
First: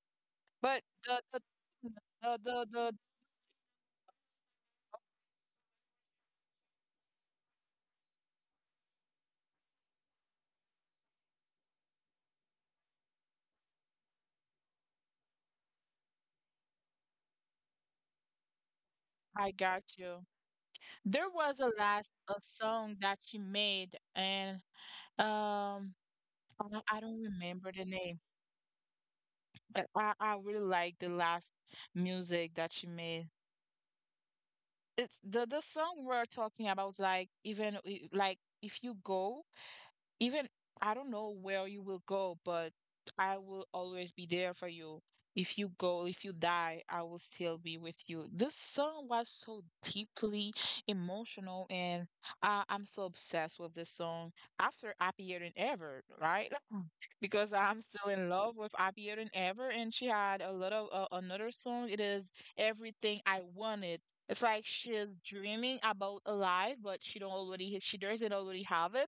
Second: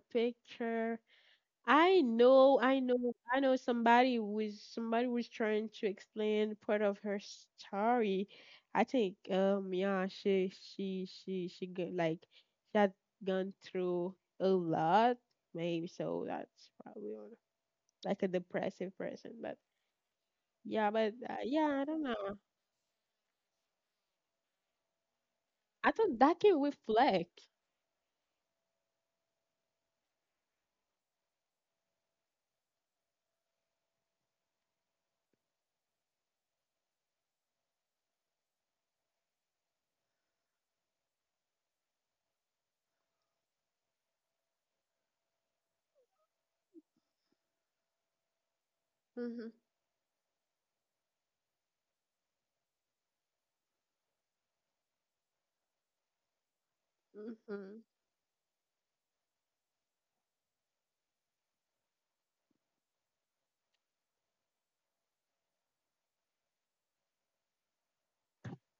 B: But
A: picture
B: the the
A: I
B: the
A: know,
B: the,
A: I
B: the
A: know, I know somebody was trying to explain part of her story. I think yeah, she go, like she had gone through a lot, maybe so that's probably one- like a depressive person,
B: I got you.
A: but
B: There was a
A: yeah, I
B: last
A: don't
B: a
A: know.
B: song that she made, and um,
A: I thought that can
B: I don't
A: reflect.
B: remember the name, but I really like the last music that she made. It's the song we're talking about, like even I- like if you go even I don't know where you will go, but I will always be there for you. If you go, if you die, I will still be with you. This song was so
A: Mhm.
B: deeply emotional, and I'm so obsessed with this song. After Happier Than Ever, right? Because I'm
A: Mhm.
B: still in love with Happier Than Ever, and she had a lot of another song. It is Everything I Wanted. It's like she's dreaming about a life, but she doesn't already have it,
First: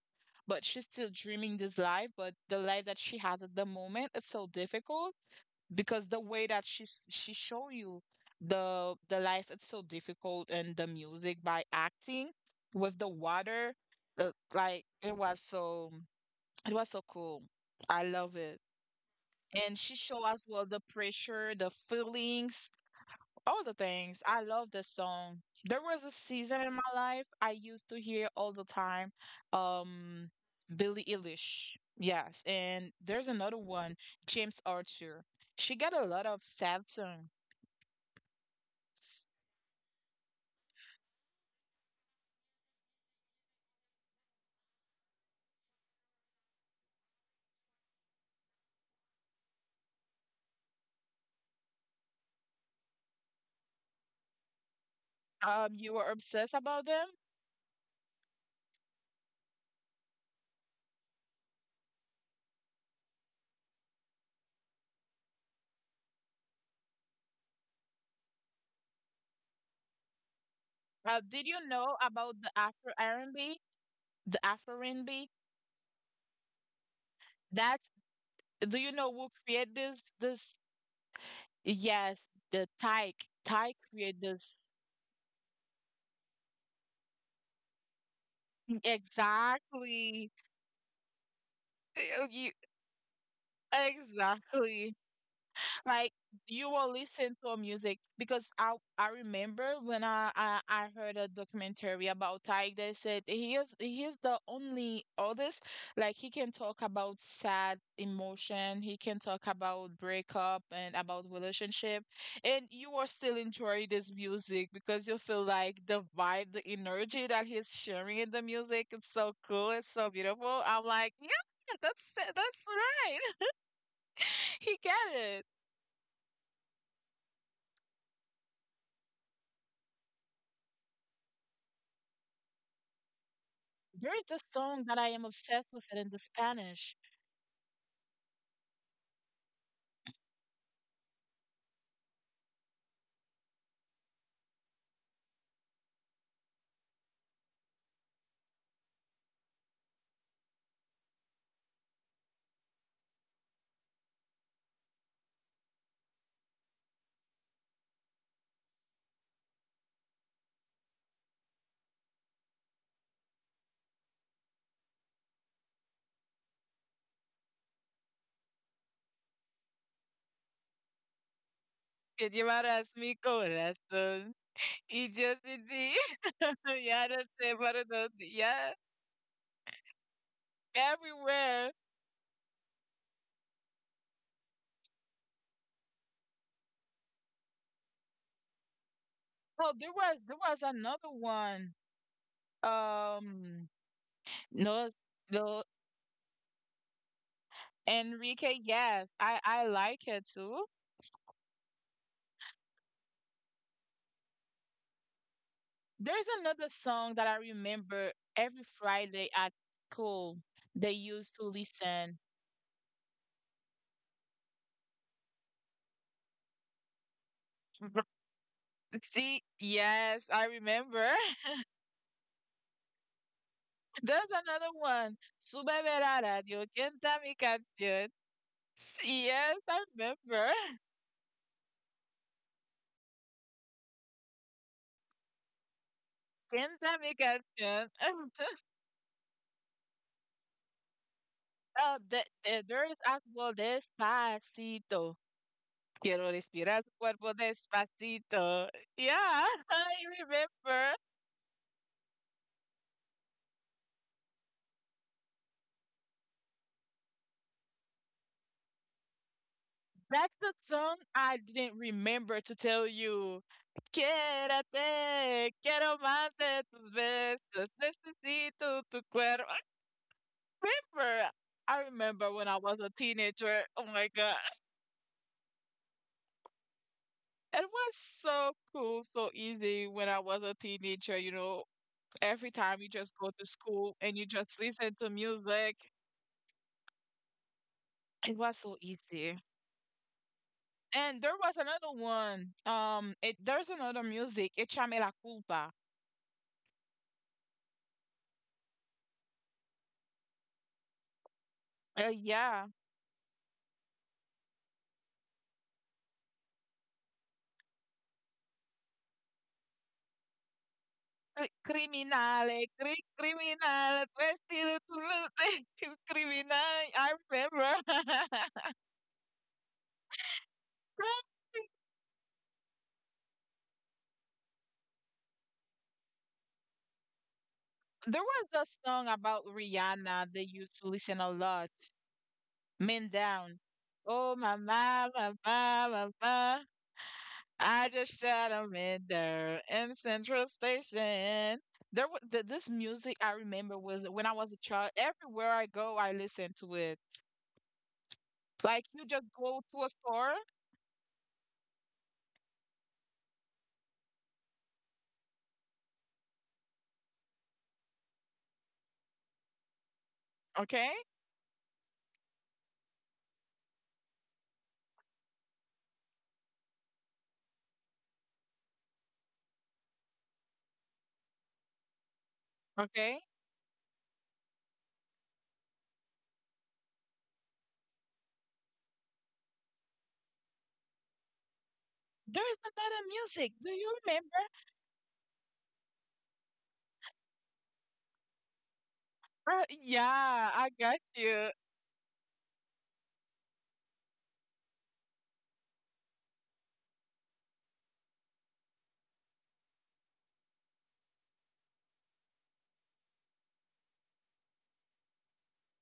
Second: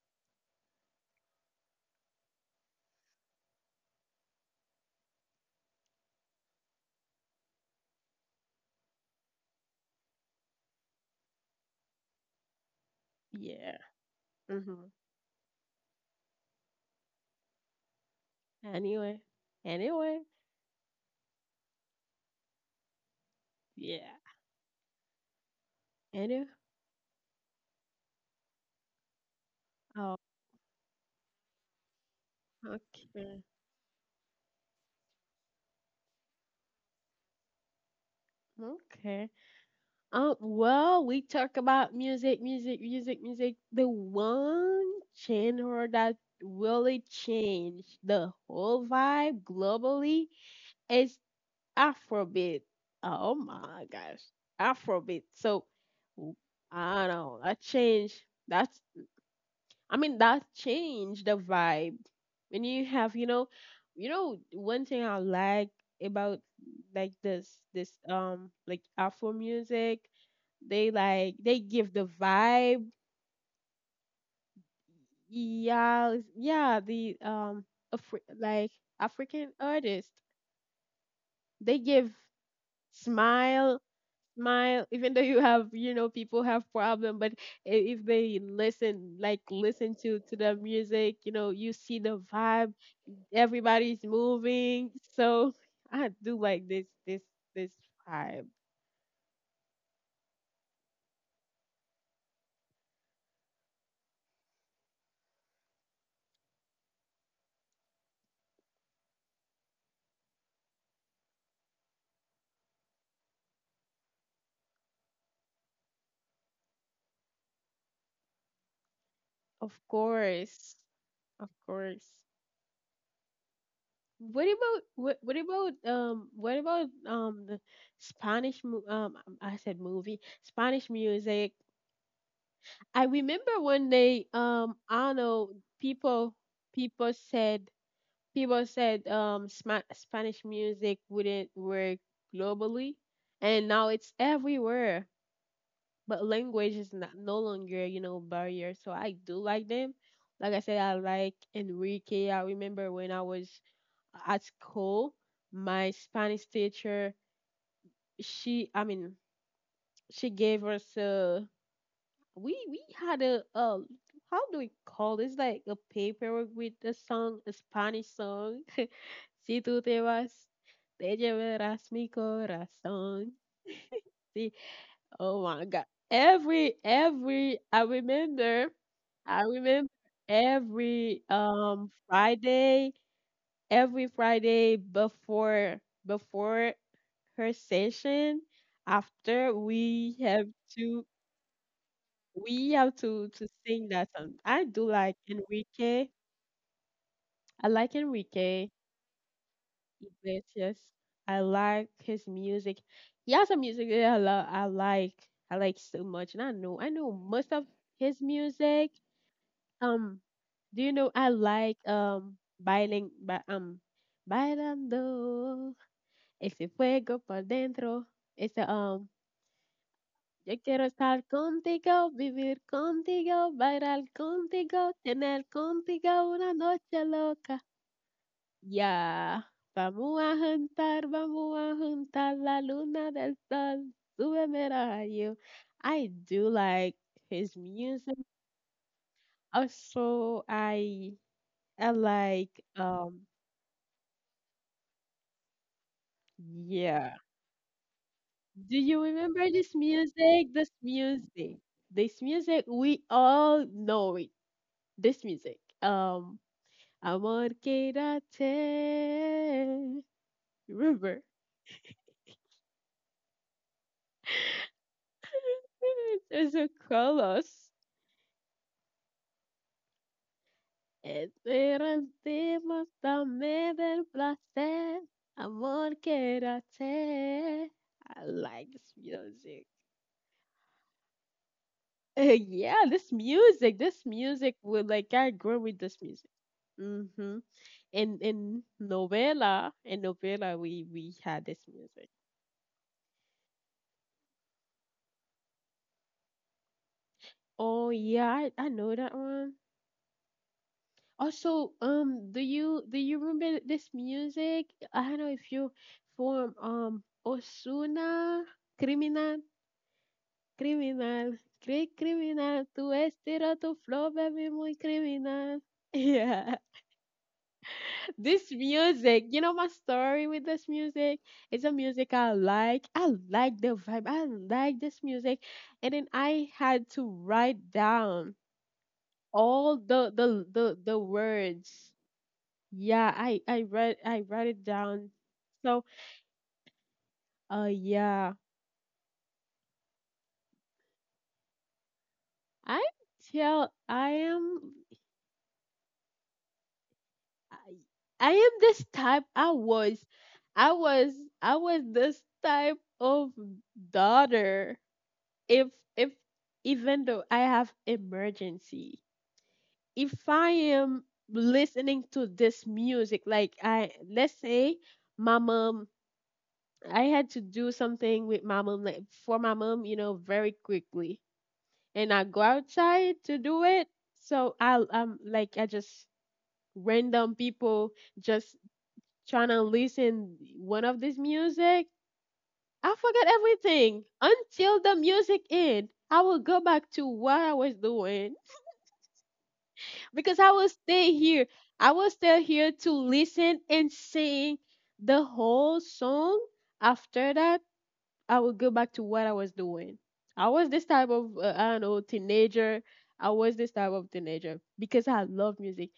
B: but she's still dreaming this life, but the life that she has at the moment is so difficult because the way that she show you the life, it's so difficult, and the music by acting with the water,
A: Yeah.
B: like
A: Mhm.
B: it was so cool. I love it.
A: Anyway.
B: And she
A: Anyway.
B: show as well the pressure, the feelings, all the
A: Yeah.
B: things. I love this song. There was a
A: Anyway.
B: season in my life I used to hear all the time.
A: Oh,
B: Um, Billie Eilish. Yes, and there's
A: okay.
B: another one, James Arthur. She got a lot of sad songs.
A: Okay. Well, we talk about music, music, music, music. The one genre that really changed the whole vibe globally is Afrobeat. Oh my gosh, Afrobeat. So
B: You were
A: w-
B: obsessed
A: I
B: about
A: don't
B: them.
A: know, that changed. That's I mean that changed the vibe. When you have, you know, one thing I like about like this like Afro music, they like they
B: Did
A: give
B: you
A: the
B: know about
A: vibe.
B: the Afro R&B, the Afro R&B?
A: Yeah, yeah, the Afri-
B: That's
A: like
B: do you know
A: African
B: who
A: artists,
B: created this? This
A: they give
B: yes, the Tyke.
A: smile,
B: Tyke created
A: smile.
B: this.
A: Even though you have, you know, people have problem, but I- if they listen, like listen to the
B: Exactly.
A: music, you know, you see the vibe everybody's moving.
B: Exactly.
A: So I do
B: Like
A: like
B: you will listen
A: this
B: to a music
A: vibe.
B: because I remember when I heard a documentary about Tyg. They said he is the only artist like he can talk about sad emotion, he can talk about breakup and about relationship, and you are still enjoy this music because you feel like the vibe, the energy that he's sharing in the music, it's so
A: Of
B: cool, it's so
A: course.
B: beautiful. I'm like,
A: Of
B: yeah,
A: course.
B: that's it, that's right. He got it.
A: What about the Spanish mo- I said movie Spanish music. I remember one day
B: There is a song
A: I don't
B: that I am
A: know
B: obsessed with it in
A: people
B: the
A: people
B: Spanish.
A: said people said Sma- Spanish music wouldn't work globally and now it's everywhere. But language is not no longer you know barrier, so I do like them. Like I said, I like Enrique. I remember when I was at school, my Spanish teacher, she I mean she gave us a we had a how do we call this like a paper with a song, a Spanish song. Si tú te vas, te llevarás mi
B: Que llevarás
A: corazón.
B: mi
A: Si.
B: corazón y
A: Oh
B: yo
A: my god.
B: sin ti ya no
A: Every
B: sé
A: I
B: para dónde.
A: remember,
B: Yeah,
A: I remember every
B: everywhere.
A: Friday, every Friday before her session, after
B: Oh, there was
A: to
B: another one.
A: we have to sing
B: Um,
A: that song. I do like
B: no, no,
A: Enrique. I like Enrique.
B: Enrique. Yes, I like it
A: Iglesias.
B: too.
A: I like his music. He has some music that I love. I like. I like so much, and I
B: There's
A: know. I
B: another
A: know
B: song
A: most
B: that
A: of
B: I
A: his
B: remember
A: music.
B: every Friday at
A: Um,
B: school
A: do you know?
B: they
A: I
B: used
A: like
B: to listen.
A: bailing, ba- um, bailando. Ese fuego por dentro. It's a.
B: See,
A: Yo
B: yes, I
A: quiero estar
B: remember.
A: contigo, vivir contigo, bailar
B: There's
A: contigo,
B: another
A: tener
B: one.
A: contigo
B: Súbeme
A: una
B: la radio,
A: noche
B: canta
A: loca.
B: mi canción.
A: Ya,
B: Sí, yes, I remember.
A: vamos a juntar la luna del sol, súbeme el radio. I do like
B: Canta mi
A: his music.
B: canción.
A: Also, I
B: Oh,
A: like
B: there is as well Despacito. Quiero respirar
A: yeah.
B: tu cuerpo
A: Do you
B: despacito.
A: remember this
B: Yeah, I
A: music? This
B: remember.
A: music. This music we all know it. This music. Amor Quédate.
B: That's the
A: Remember?
B: song I didn't remember to tell you. Quédate, quiero
A: It's
B: más
A: a
B: de tus
A: colors.
B: besos, necesito tu cuerpo. I remember. I remember when I
A: Esperanzamos
B: was a
A: también
B: teenager.
A: del
B: Oh my God.
A: placer, amor quédate.
B: It was
A: I like
B: so
A: this
B: cool, so
A: music.
B: easy when I was a teenager. You know, every
A: Yeah,
B: time you just go to
A: this
B: school and you
A: music
B: just
A: will
B: listen
A: like
B: to
A: I grew with
B: music,
A: this music. Mm-hmm.
B: it was so easy.
A: In novela, we
B: And
A: had
B: there
A: this
B: was another
A: music.
B: one. It There's another music. Échame la culpa.
A: Oh yeah, I know that one. Also,
B: Uh,
A: do
B: yeah,
A: you remember this music? I don't know if you from Osuna. Criminal. criminal,
B: Uy,
A: cri
B: criminale,
A: criminal, tu estilo, tu flow,
B: criminale,
A: baby, muy
B: vestido tu
A: criminal. Yeah,
B: criminale. I remember.
A: this music, you know my story with this music. It's a music I like. I like the vibe. I like this music, and then I had to write down
B: There was a song about
A: all the the
B: Rihanna they
A: the,
B: used
A: the
B: to listen a lot.
A: words. Yeah,
B: Men
A: I I
B: down.
A: write I write
B: Oh
A: it
B: my
A: down.
B: my my
A: So,
B: my my my. I
A: yeah,
B: just shot a man down in Central Station. There was th this
A: I
B: music I
A: tell
B: remember
A: I
B: was when I was a
A: am
B: child. Everywhere I go, I listen to it.
A: I am this
B: Like you
A: type.
B: just go to a store,
A: I was, I was this type of daughter. If if even though I have emergency, if I am
B: okay,
A: listening to this music, like I let's say my mom, I had to do something with my mom, like for my mom, you know, very quickly, and I go outside
B: okay,
A: to do it. So I'm like I just random people just trying to listen one of this music,
B: there's
A: I
B: another
A: forget
B: music. Do
A: everything
B: you remember?
A: until the music end. I will go back to what I was doing because I
B: Yeah,
A: will
B: I
A: stay
B: got
A: here.
B: you.
A: I will stay here to listen and sing the whole song. After that, I will go back to what I was doing. I was this type of I don't know teenager. I was this type of teenager because I love music.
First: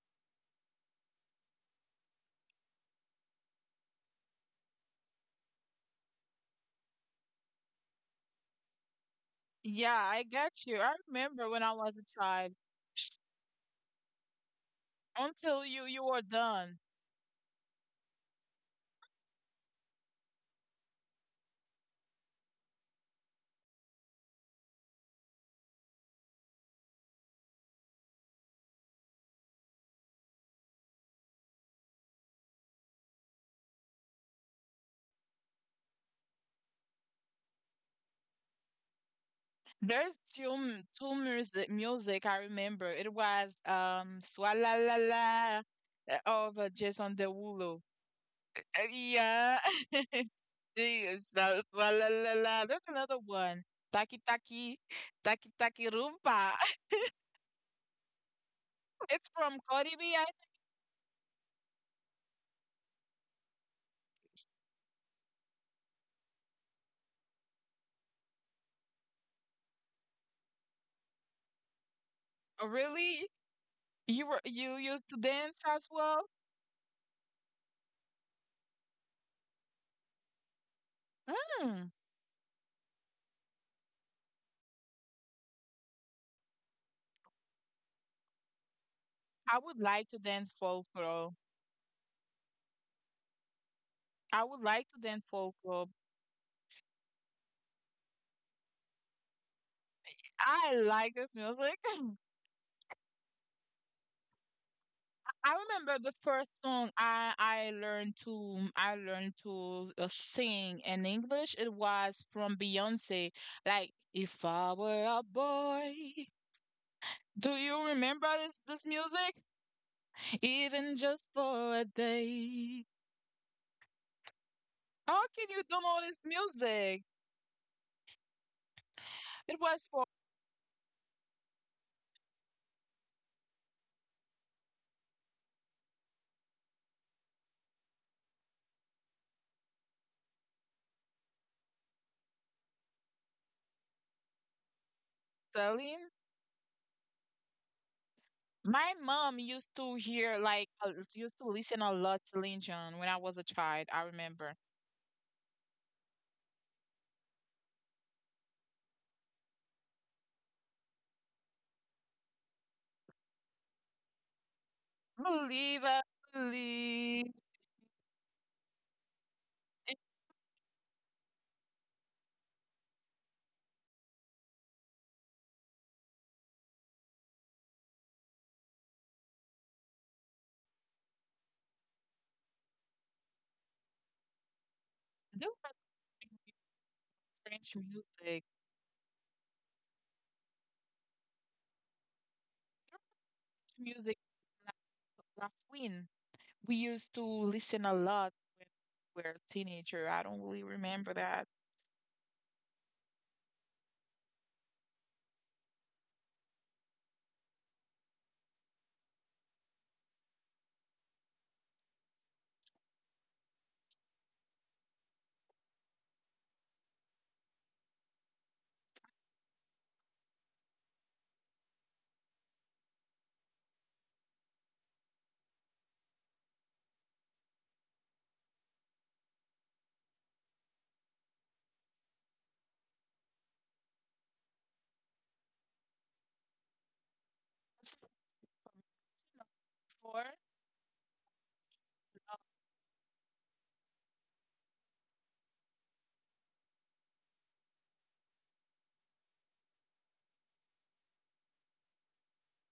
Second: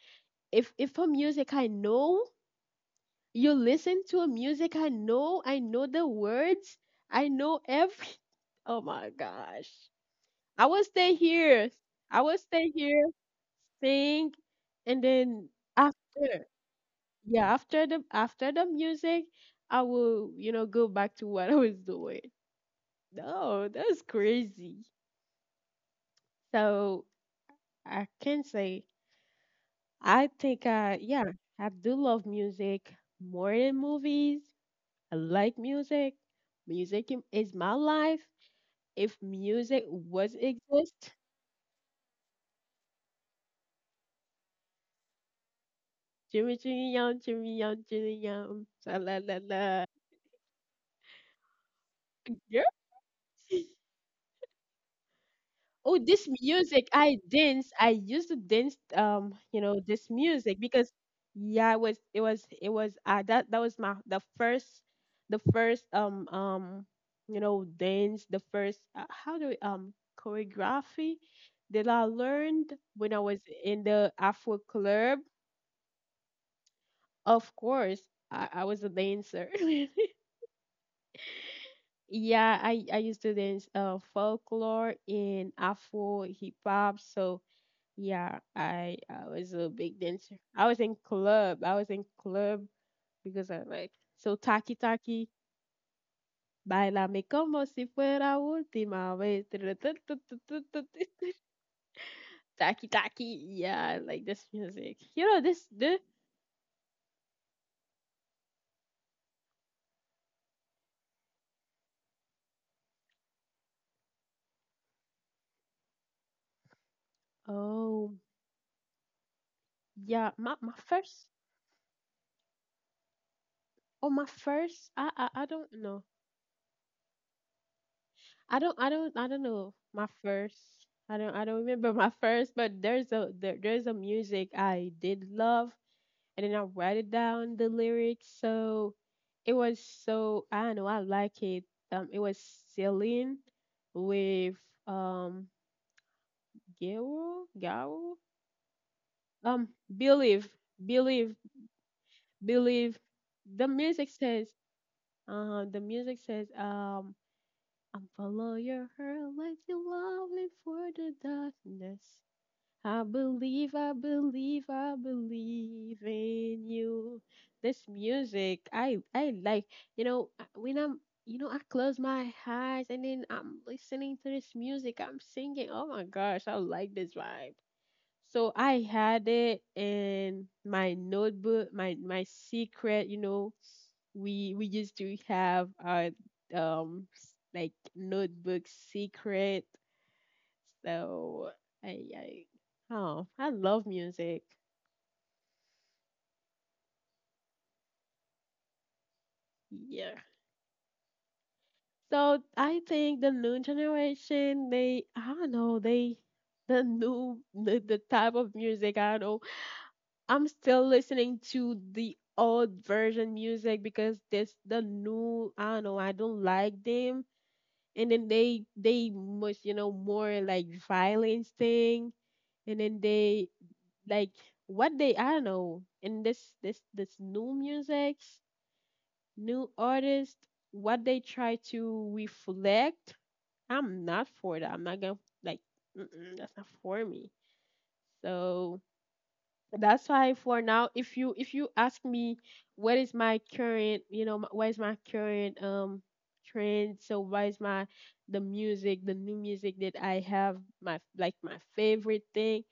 A: If a music I know, you listen to a music I know, I know the words, I know every oh my gosh,
B: Yeah, I got
A: I
B: you.
A: will
B: I
A: stay
B: remember when
A: here,
B: I was a
A: I will
B: child.
A: stay here, sing, and then
B: Until you were
A: after,
B: done.
A: yeah, after the music, I will, you know, go back to what I was doing. No, that's crazy. So I can say I think yeah, I do love music more than movies. I like music. Music is my life. If music
B: There's
A: was exist,
B: two music I remember. It was Swalla La La of
A: Jimmy Jimmy
B: Jason
A: Young, Jimmy Young,
B: Derulo.
A: Jimmy Young, la la la
B: Yeah.
A: la.
B: The Swalla La
A: Yeah.
B: La. There's another one. Taki Taki Taki Taki
A: Oh, this
B: Rumba.
A: music, I dance. I used to dance.
B: It's from
A: You know
B: Cardi
A: this
B: B. I-
A: music because yeah, it was that was my the first you know dance the first how do we, choreography that I learned when I
B: Really?
A: was in the Afro
B: You used to
A: club.
B: dance as well?
A: Of course, I was a dancer.
B: Mm,
A: yeah, I used to dance folklore in Afro hip hop. So yeah, I
B: I
A: was a
B: would
A: big
B: like to
A: dancer.
B: dance
A: I was in
B: folklore.
A: club. I was in club because I like so
B: I would
A: taki
B: like to dance
A: taki.
B: folklore.
A: Bailame como si fuera última vez.
B: I like this music.
A: Taki taki. Yeah, I like this music. You know
B: I
A: this
B: remember
A: the
B: the first song I learned to sing in English. It was from Beyonce. Like if I were a boy. Do you
A: oh
B: remember this music?
A: yeah my
B: Even just
A: first
B: for a day.
A: oh my first I
B: How
A: I,
B: can
A: I
B: you
A: don't
B: don't know
A: know,
B: this music?
A: I don't
B: It
A: know
B: was for
A: my first. I don't remember my first, but there's there's a music I did love and then I write it down the lyrics. So it was so I don't know, I like it. It was Celine with um
B: Celine.
A: Gero, Garo?
B: My mom
A: Um
B: used to hear
A: Believe,
B: like
A: Believe,
B: used to listen a lot to Lin
A: Believe.
B: Jon when I was a
A: The
B: child. I
A: music says
B: remember.
A: the music says I'm follow your heart like you love me for the darkness. I believe, I believe, I
B: Believe,
A: believe
B: I
A: in you.
B: believe.
A: This music, I like.
B: It-
A: You know, when I'm, you know, I close my eyes and then I'm listening to this music. I'm singing. Oh my gosh, I like this vibe. So I had it in my notebook, my secret. You know, we used to
B: There
A: have
B: was
A: our like
B: French music,
A: notebook secret so I oh I love
B: music
A: music.
B: La Fouine. We used to listen a lot when we were a teenager.
A: Yeah.
B: I don't really remember that.
A: So I think the new generation, they I don't know, they the type of music, I don't know. I'm still listening to the old version music because this the new I don't know, I don't like them. And then they must, you know, more like violence thing and then they like what they I don't know in this new music new artists, what they try to reflect, I'm not for that. I'm not gonna like mm-mm, that's not for me.
B: That's not
A: So
B: from
A: that's
B: Four.
A: why for now, if you ask me what is my current, you know, what is my current trend? So what is my the music, the new music that I have, my like my favorite thing?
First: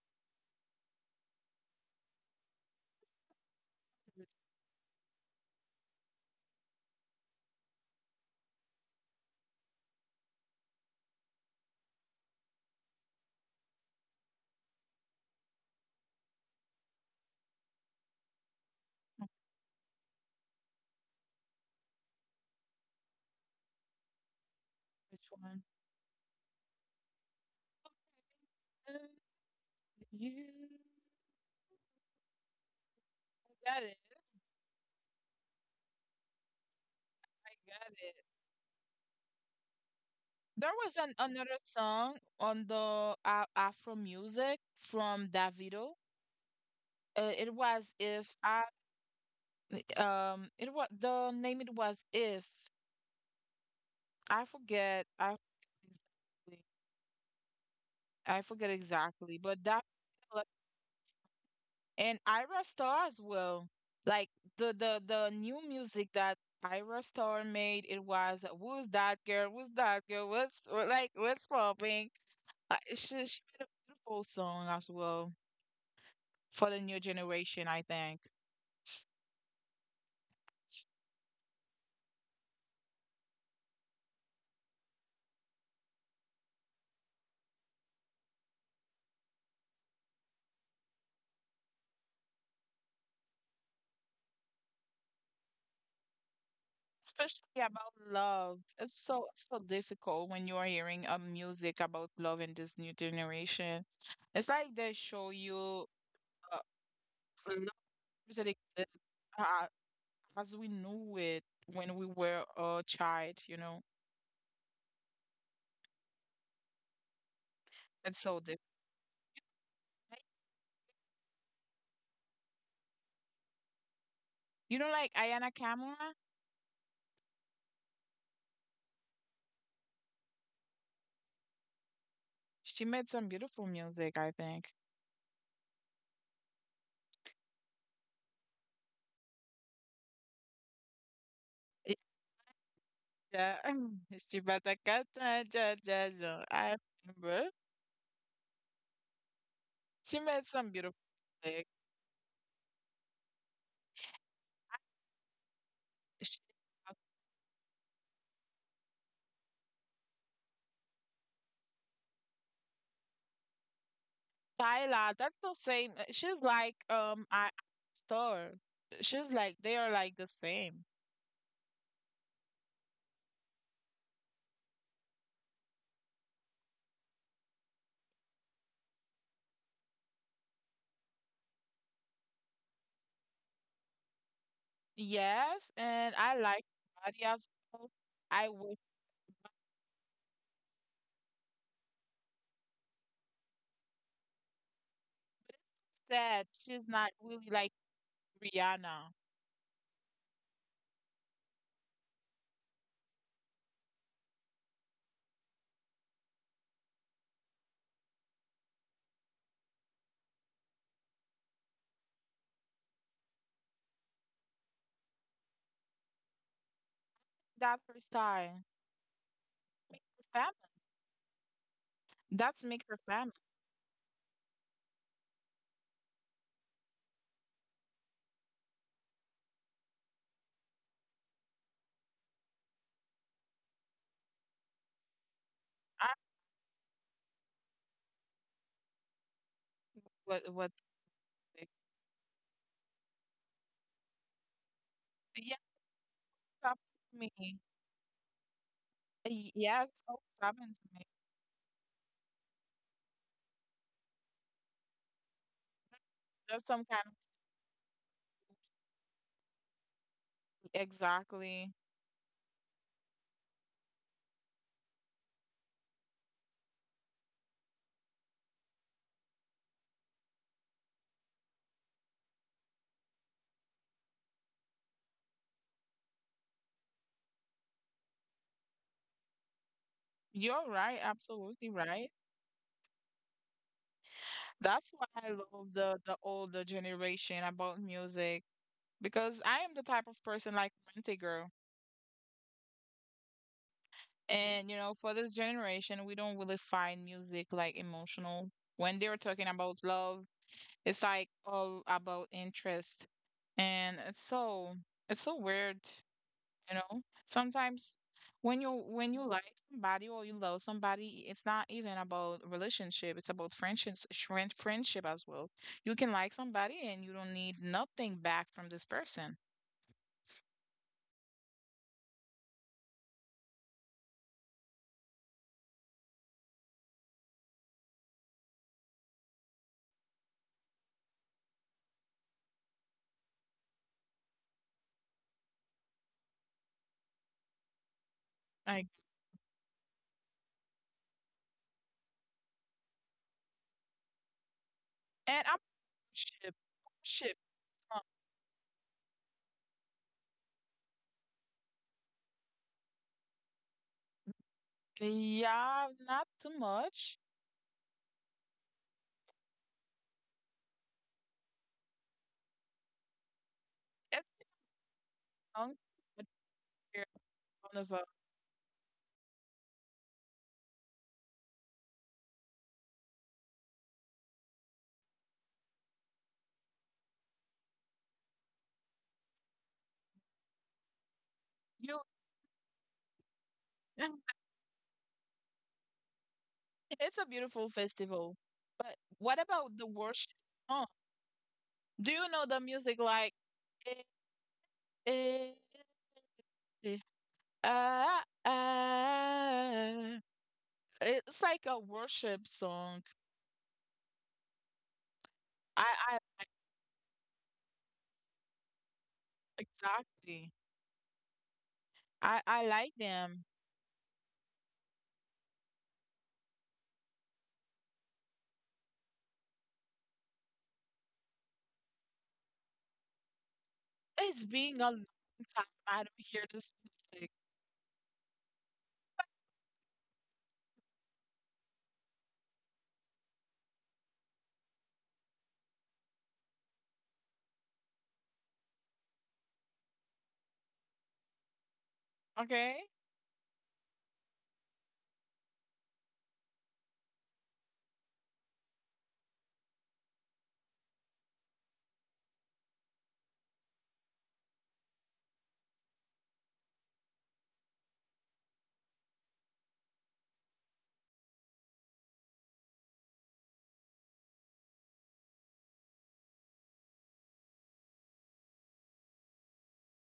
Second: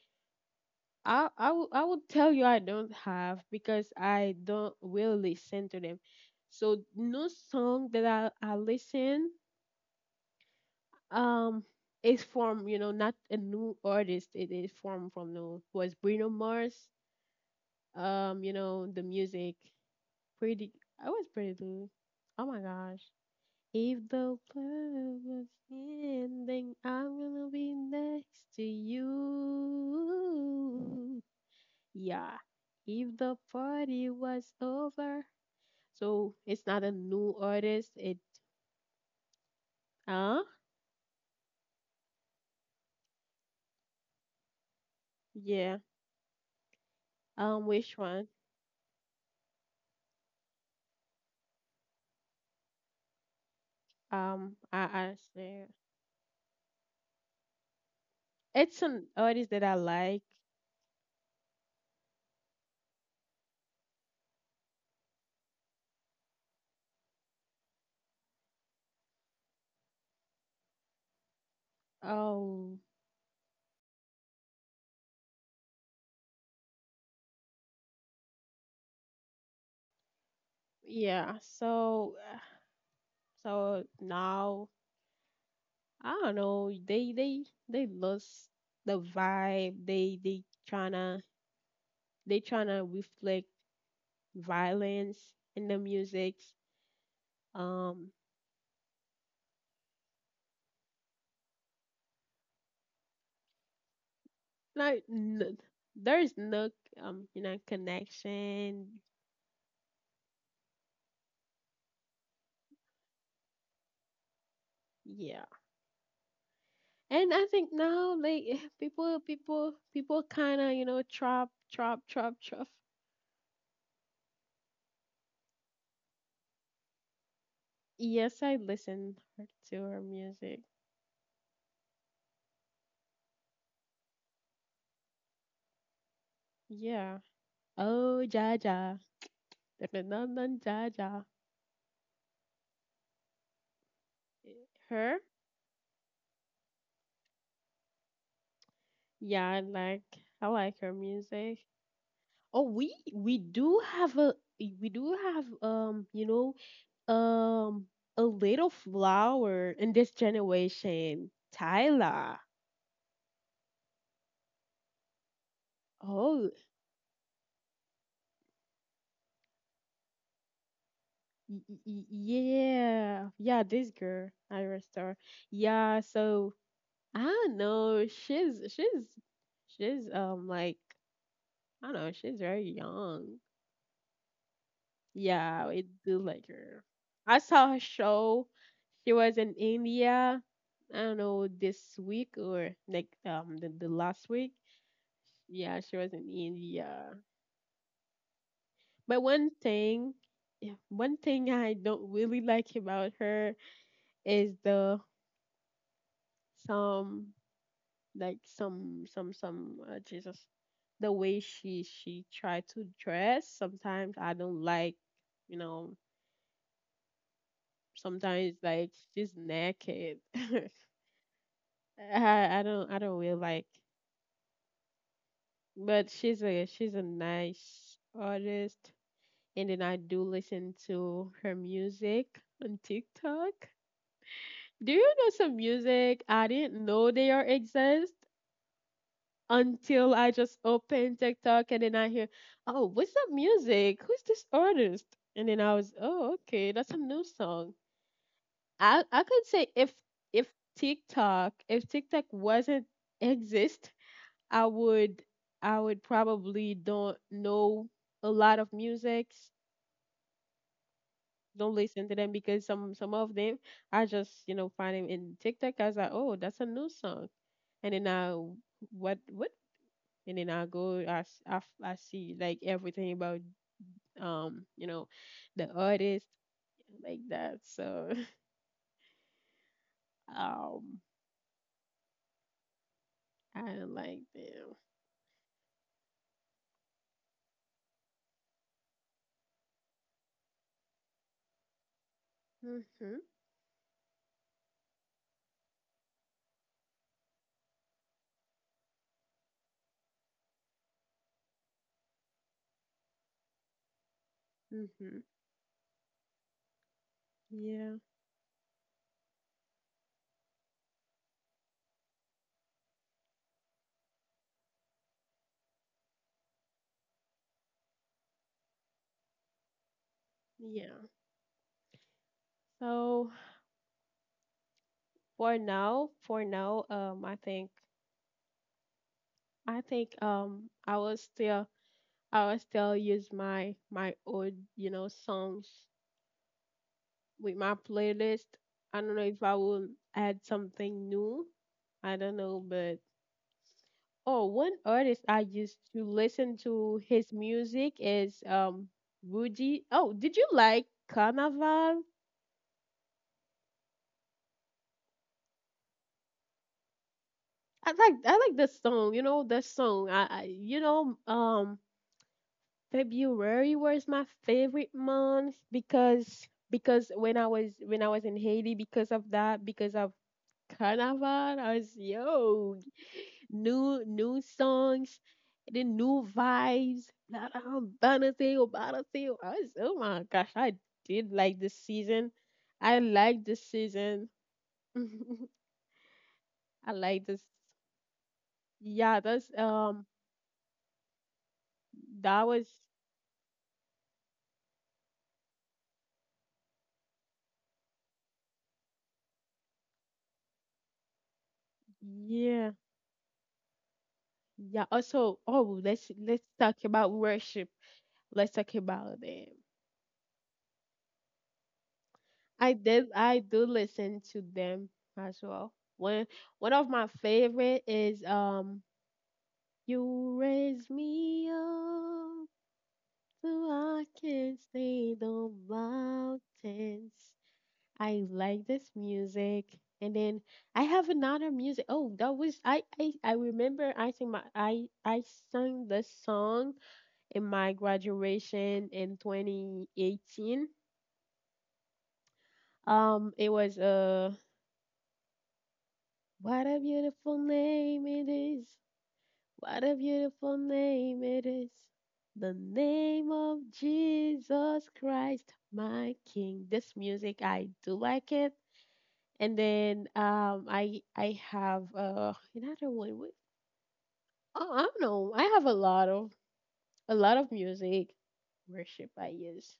A: I would tell you I don't have because I don't will listen to them. So no song that I listen um is from you know not a new artist. It is from no was Bruno Mars. You know the music pretty. I was pretty good. Oh my gosh. If the world
B: Which
A: was
B: one?
A: ending, I'm gonna be next to you.
B: You.
A: Yeah, if the
B: I got it.
A: party was over. So it's not a new
B: I got
A: artist.
B: it.
A: It uh
B: There was an another song on the Afro music from
A: yeah.
B: Davido. It was
A: Which one?
B: if I it was the name it was if I
A: Um, I
B: forget
A: I
B: I
A: say
B: exactly I forget
A: it's an
B: exactly
A: artist that
B: but
A: I
B: that
A: like.
B: And Ira Star as well, like the new music that Ira Star made, it was who's that girl, who's that girl, what's what- like what's popping.
A: Um,
B: She made a beautiful song as well for the new generation, I think.
A: yeah. So so now I don't know. They lost the vibe. Tryna they tryna reflect violence in the music.
B: Especially about
A: Um,
B: love. It's so difficult when you are hearing a music about love in this new generation. It's like
A: Like
B: they show
A: n-
B: you
A: there is
B: uh,
A: no you know
B: love that
A: connection.
B: exists, uh, as we knew it when we were a child, you know.
A: Yeah, and I think now like
B: It's so
A: eh,
B: different.
A: people kind of you know trap trap.
B: You know, like Ayana Kamura,
A: Yes, I listen to her music.
B: she made some beautiful music, I think.
A: Yeah. Oh, Jaja, Definitely Jaja.
B: Yeah, she better
A: Her.
B: cut, ja, ja, ja. I remember.
A: Yeah,
B: She
A: I
B: made
A: like
B: some
A: her
B: beautiful
A: music.
B: music.
A: Oh, we do have a we do have you
B: Sh-
A: know Um, a little flower in this generation, Tyla.
B: Tyla, that's the same. She's
A: Oh,
B: like, I store. She's like, they are like the same.
A: yeah, this girl, Ira Star. Yeah, so I don't know. She's like I don't know. She's very young. Yeah,
B: Yes,
A: I do
B: and I
A: like
B: like
A: her.
B: Body
A: I
B: as
A: saw her
B: well.
A: show.
B: I was
A: She was in India. I don't know this week or like the last week. Yeah, she was in
B: sad. She's
A: India.
B: not really like
A: But
B: Rihanna.
A: one thing, yeah, one thing I don't really like about her is the some like some Jesus, the way she tried to dress. Sometimes I don't like, you know.
B: That's her
A: Sometimes
B: style.
A: like she's naked.
B: Make her
A: I
B: family.
A: I
B: That's
A: don't I
B: make
A: don't
B: her
A: really
B: family.
A: like. But she's a nice artist, and then I do listen to her music on TikTok. Do you know some music
B: I
A: I didn't know they are exist until I just
B: what what's
A: opened TikTok and
B: it-
A: then I hear, oh, what's that music? Who's this artist? And then I
B: Yes,
A: was, oh, okay, that's a
B: stop
A: new
B: me.
A: song. I could say
B: Y-
A: if
B: Yes, oh,
A: if
B: stop it to me.
A: if TikTok wasn't exist, I would I would probably
B: That's some
A: don't
B: kind of
A: know a lot of musics. Don't
B: exactly.
A: listen to them because some of them I just you know find them in TikTok. I was like, oh, that's a new song and then I what and then I go I, s- I f- I see like everything about you know the artist like that so
B: You're
A: um
B: right. Absolutely right.
A: I'm like damn
B: That's why I love the older generation about music because I am the type of person like Monty girl.
A: mhm
B: And you know, for this generation, we don't really find music like emotional. When they're talking about love, it's like all about interest. And it's so
A: mhm
B: weird. You know, sometimes
A: yeah
B: when you like somebody or you love somebody, it's not even about relationship. It's about friendships, friendship as well. You can like somebody and you don't need nothing back from this person.
A: yeah so for now I think I will still use my my old you know songs with my playlist.
B: Like,
A: I don't know if I will add something new. I don't know, but oh, one artist
B: and
A: I
B: I'm
A: used to
B: ship,
A: listen to
B: ship.
A: his
B: um,
A: music is Rudy. Oh, did you like Carnival?
B: Yeah, not too much.
A: I like the song. You know the song. I you know February
B: It's
A: was my favorite
B: young,
A: month
B: but
A: because
B: you're one of a-
A: when I was in Haiti because of that because of Carnival I was yo new new songs, and then new vibes. Blah, blah, blah, blah, blah, blah, blah. I was, oh my gosh, I did like this
B: you.
A: season. I like this season. I
B: It's a
A: like this.
B: beautiful festival. But what
A: Yeah, that's
B: about the worship song? Do you know the
A: that was
B: music like? Eh, eh, eh, ah, ah. It's like a worship
A: yeah,
B: song.
A: yeah. Also,
B: I,
A: oh,
B: I
A: let's talk about worship. Let's talk about them.
B: exactly. I
A: I
B: like
A: did
B: them.
A: I do listen to them as well. One one of my favorite is You raise me up so I
B: It's
A: can
B: been a long
A: see
B: time
A: the
B: I don't hear this music.
A: mountains. I like this music. And then I have another music. Oh, that was I remember I think my I sang this song in my graduation in 2018.
B: Okay?
A: It was what a beautiful name it is. What a beautiful name it is. The name of Jesus Christ, my King. This music, I do like it. And then I have another one. Wait, oh, I don't know. I have a lot of music worship I use.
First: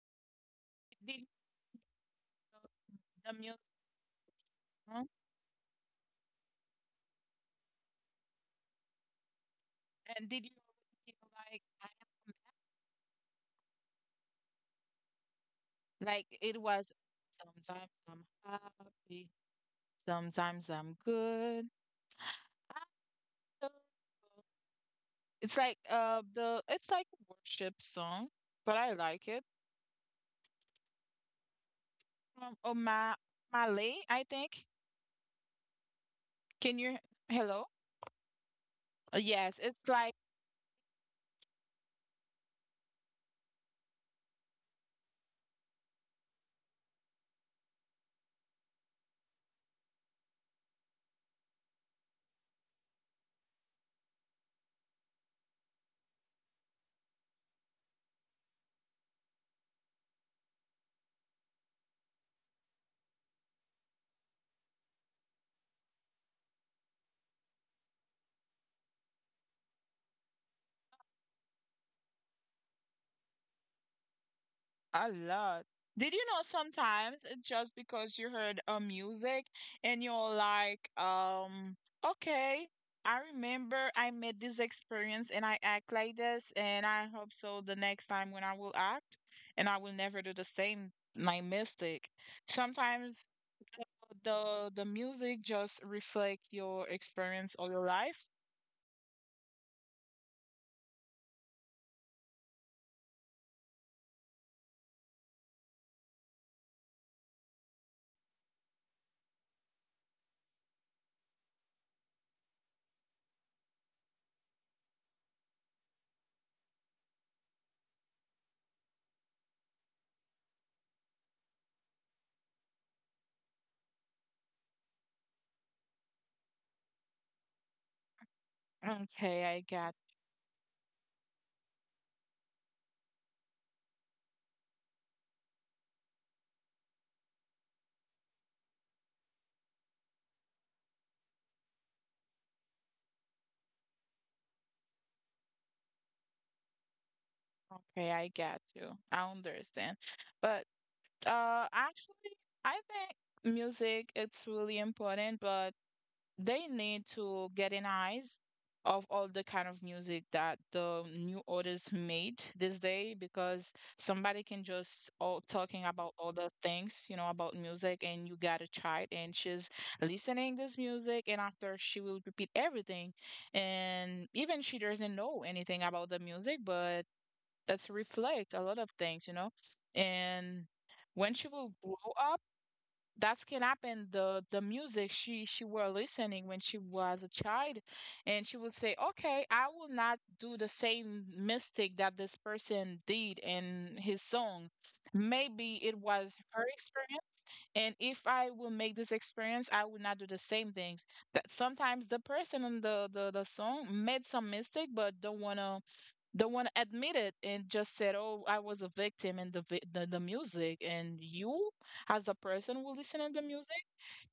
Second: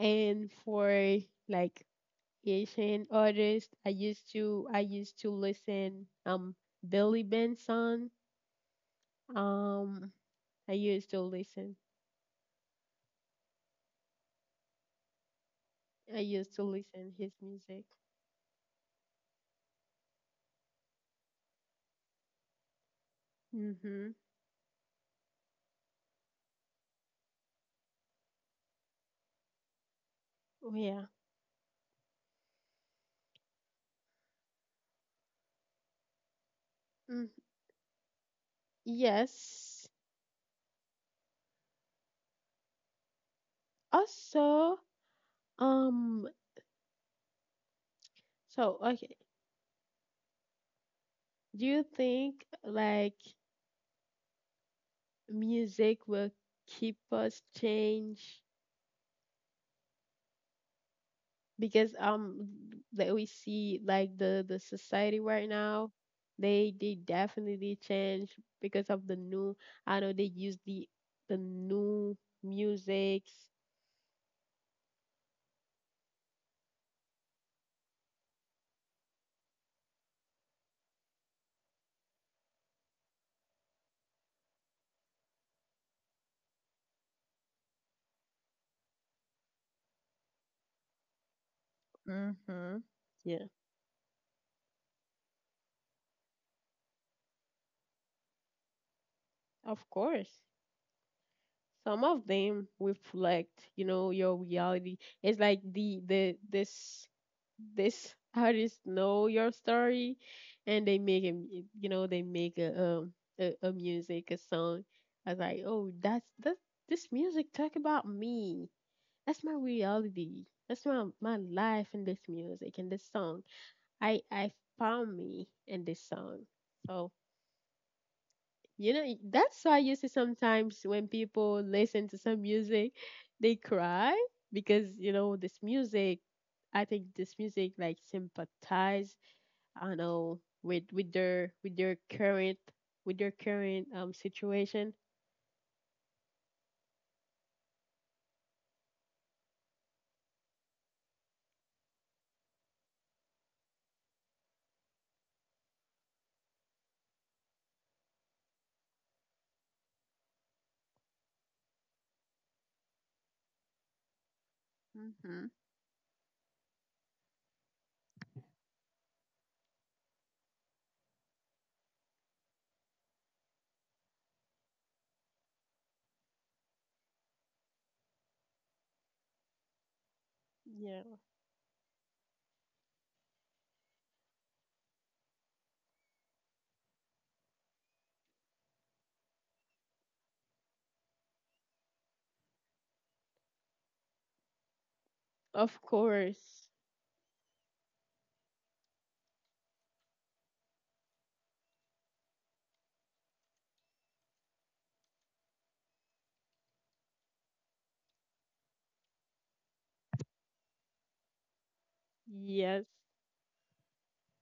A: And
B: Did
A: for
B: you
A: like Asian
B: know the music?
A: artists, I
B: Huh?
A: used to listen Billy Benson. Um,
B: And did you
A: I used to
B: feel like
A: listen
B: I am a
A: I
B: like
A: used to
B: it was
A: listen his music.
B: sometimes I'm happy, sometimes I'm good. I don't know.
A: Mm-hmm.
B: It's like the it's like a worship song, but I like it.
A: Oh, yeah.
B: Oh my Malay, I think. Can you
A: Mm.
B: hello? Yes,
A: Yes.
B: it's like
A: Also, um, so okay, do you think like music will keep us change because that we see like the society right now, they definitely change because of the new. I know they use the new musics.
B: a lot. Did you know sometimes it's just because you heard a music and you're like, okay, I remember I made this experience and I act like this, and I hope so the next time when I will act and I will never do the same like mistake.
A: Mm-hmm.
B: Sometimes
A: Yeah,
B: the the music just reflect your experience or your life.
A: of course. Some of them reflect, you know, your reality. It's like the this this artist know your story, and they make you know, they make a music a song. I was like, oh, that's that this music talk about me. That's my reality. That's my life in this music and this song. I found me in this song. So
B: Okay,
A: that's
B: I
A: why you see
B: got.
A: sometimes when people listen to some music, they cry because, you know, this music, I think this music like sympathize, I don't know, with their current with their current situation.
B: Okay, I got you. I understand. But Actually, I think music it's really important, but they need to get an eyes of all the kind of music that the new artists made this day because somebody can just
A: Mm-hmm.
B: all talking about other things, you know, about music and you got a child and she's listening this music and after she will repeat everything and even she doesn't know anything about the music, but that's reflect a lot of things, you know. And
A: Yeah.
B: when she will grow up, that can happen. The music she were listening when she was a child, and she will say, "Okay, I will not do the same mistake that this person did in his song.
A: Of
B: Maybe it was
A: course.
B: her experience, and if I will make this experience, I will not do the same things." That sometimes the person in the song made some mistake, but don't wanna the one admitted and just said, "Oh, I was a victim in the the music." And you, as a person
A: Yes.
B: who listening to the music,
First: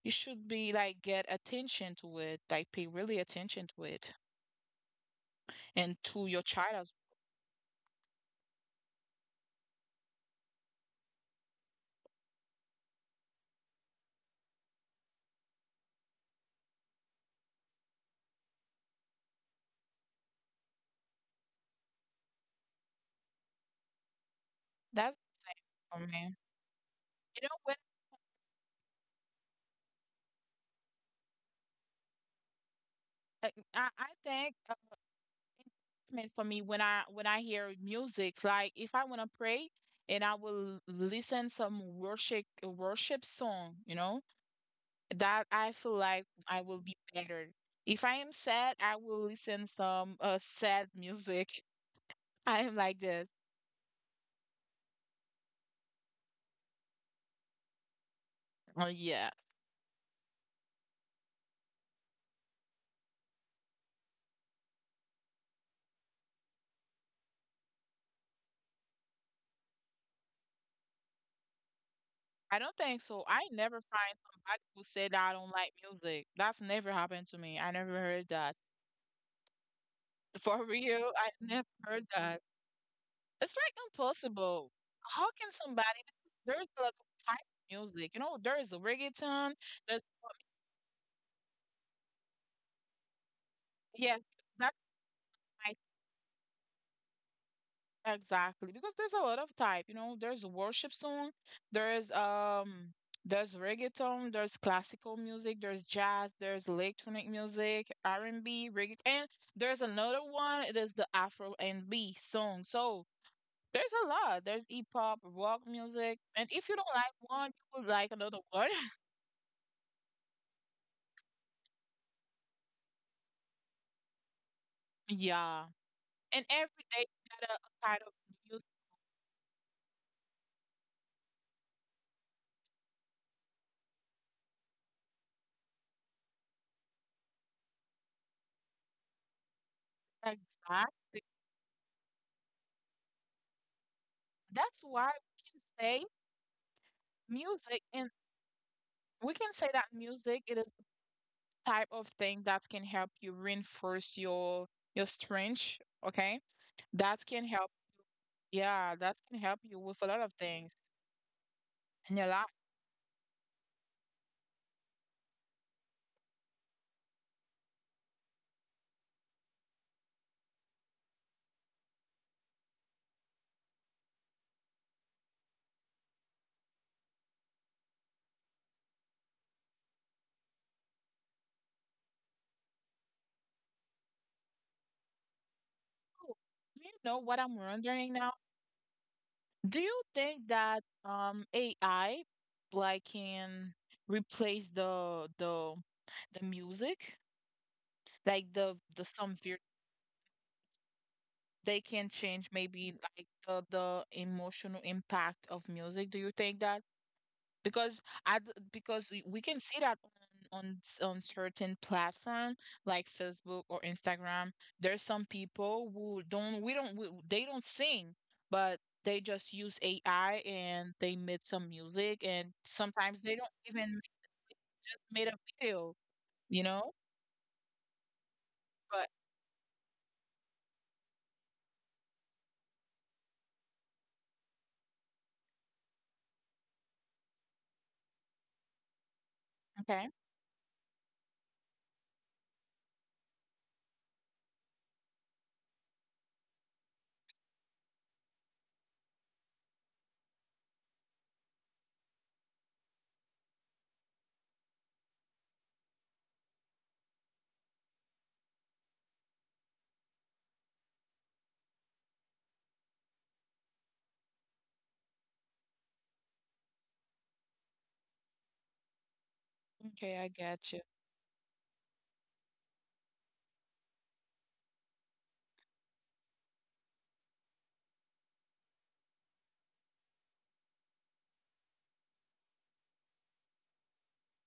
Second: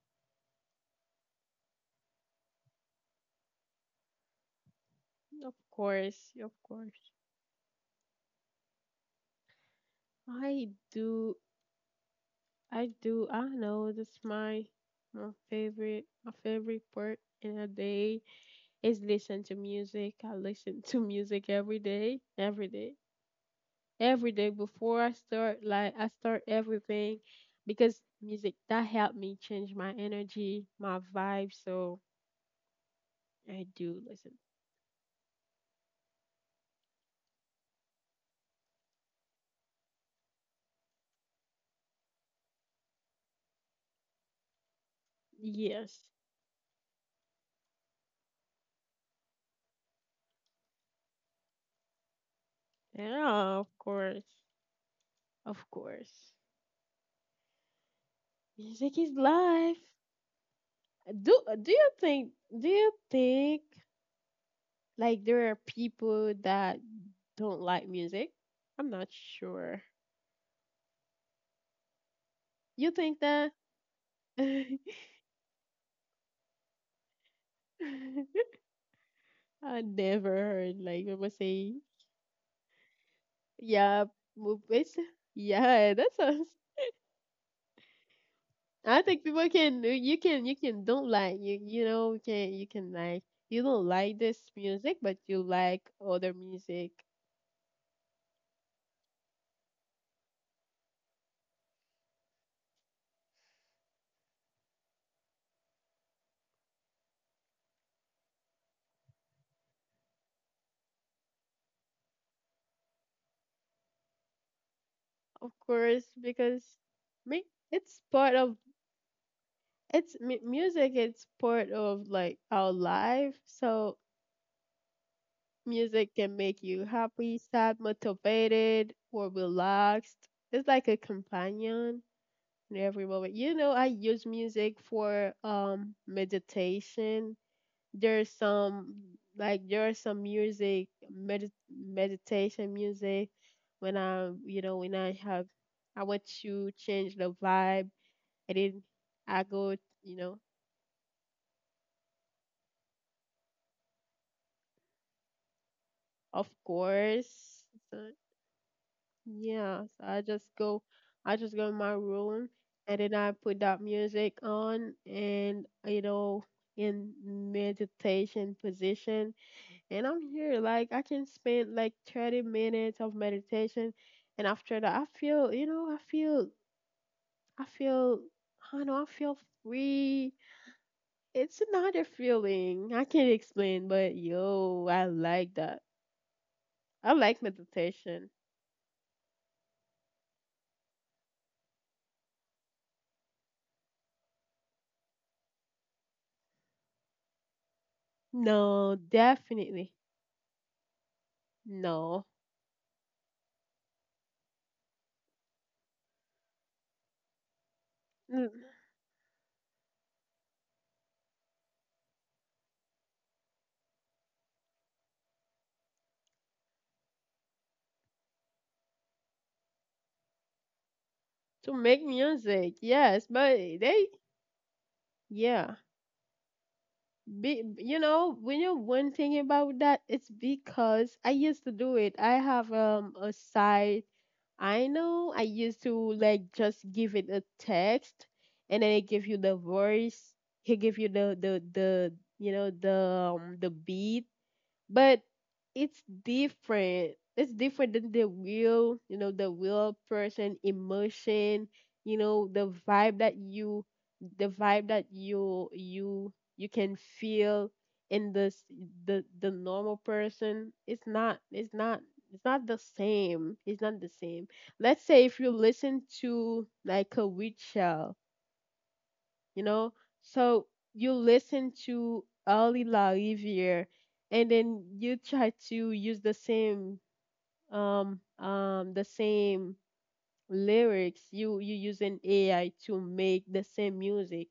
B: you should be like get attention to it, like pay really attention to it,
A: Of
B: and to
A: course.
B: your
A: Of
B: child as
A: course. I do I do. I know that's my favorite part in a day is listen to music. I listen to music every day, every day, every day before I
B: That's the
A: start. Like I
B: same for me.
A: start everything
B: You know what?
A: because music that helped me change my energy, my vibe. So
B: I
A: I
B: I
A: do
B: I
A: listen.
B: think encouragement for me when I hear music. Like if I want to pray and I will listen some worship song, you know, that I feel
A: Yes,
B: like I will be better. If I am sad, I will listen some sad music. I am like this.
A: yeah, of course, of course.
B: Oh
A: Music is
B: yeah.
A: life. Do you think? Do you think like there are people that don't like music? I'm not sure.
B: I don't
A: You
B: think
A: think
B: so.
A: that?
B: I never find somebody who said I don't like music. That's never happened to me. I never heard that.
A: I never
B: For
A: heard like
B: real,
A: people
B: I never
A: say,
B: heard that. It's like
A: yeah, move
B: impossible.
A: it's
B: How can
A: yeah,
B: somebody
A: that
B: because
A: sounds
B: there's like a type of music. You know, there is a
A: I think people
B: reggaeton,
A: can
B: there's
A: you can don't like you know you can like you don't like
B: yeah,
A: this
B: that's
A: music but you like other music
B: exactly, because there's a lot of type, you know, there's worship song, there's there's reggaeton, there's classical music, there's jazz, there's electronic music, R&B, reggae, and there's another one, it is the Afro and B song. So, there's a lot. There's hip hop,
A: of
B: rock
A: course
B: music,
A: because
B: and if you don't like
A: me
B: one, you
A: it's
B: will like
A: part
B: another
A: of
B: one.
A: it's music it's part of like our life so
B: Yeah.
A: music can make
B: And
A: you
B: every day
A: happy
B: you got
A: sad
B: a kind of music.
A: motivated or relaxed it's like a companion in every moment. You know, I use music for meditation. There's some like there's some music
B: Exactly.
A: meditation music when I when
B: That's
A: I
B: why
A: have
B: we can
A: I want
B: say
A: to change the vibe
B: music and
A: and then I
B: we can
A: go
B: say that
A: you know
B: music it is type of thing that can help you reinforce your strength,
A: of
B: okay, that can
A: course
B: help,
A: so,
B: yeah, that can help
A: yeah
B: you
A: so
B: with a
A: I
B: lot of
A: just go
B: things
A: I just go in my
B: and you're
A: room
B: like
A: and then I put that music on and you know in meditation position and I'm here. Like I can spend like 30 minutes of meditation, and after that, I feel, you know, I feel, I feel, I know, I feel free. It's another feeling I can't explain, but yo, I like that.
B: oh, you
A: I
B: know
A: like
B: what I'm wondering
A: meditation.
B: now, do you think that AI like can replace the music like the
A: No,
B: the some vir-
A: definitely
B: they can
A: no.
B: change maybe like the emotional impact of music, do you think that because
A: Mm.
B: I d- because we can see that on certain platform like Facebook or Instagram, there's some people who don't we, they don't sing, but they just use AI and they made
A: To
B: some
A: make
B: music, and
A: music, yes,
B: sometimes they
A: but
B: don't even
A: they.
B: ma- just made a
A: Yeah,
B: video, you know.
A: be, you know, when you're one
B: But
A: thing about that, it's because I used to do it. I have a side I know I used to like just give it a text and then it give you the
B: okay,
A: voice. He give you the you know the beat but it's different. It's different than the real, you know, the real person emotion, you know, the vibe that you the vibe that you can feel in this the normal person. It's not the same. It's not the same. Let's say if you listen to like a witch, you know?
B: okay, I
A: So
B: got you.
A: you listen to Ali La Riviere and then you try to use the same lyrics you you using AI to make the same music.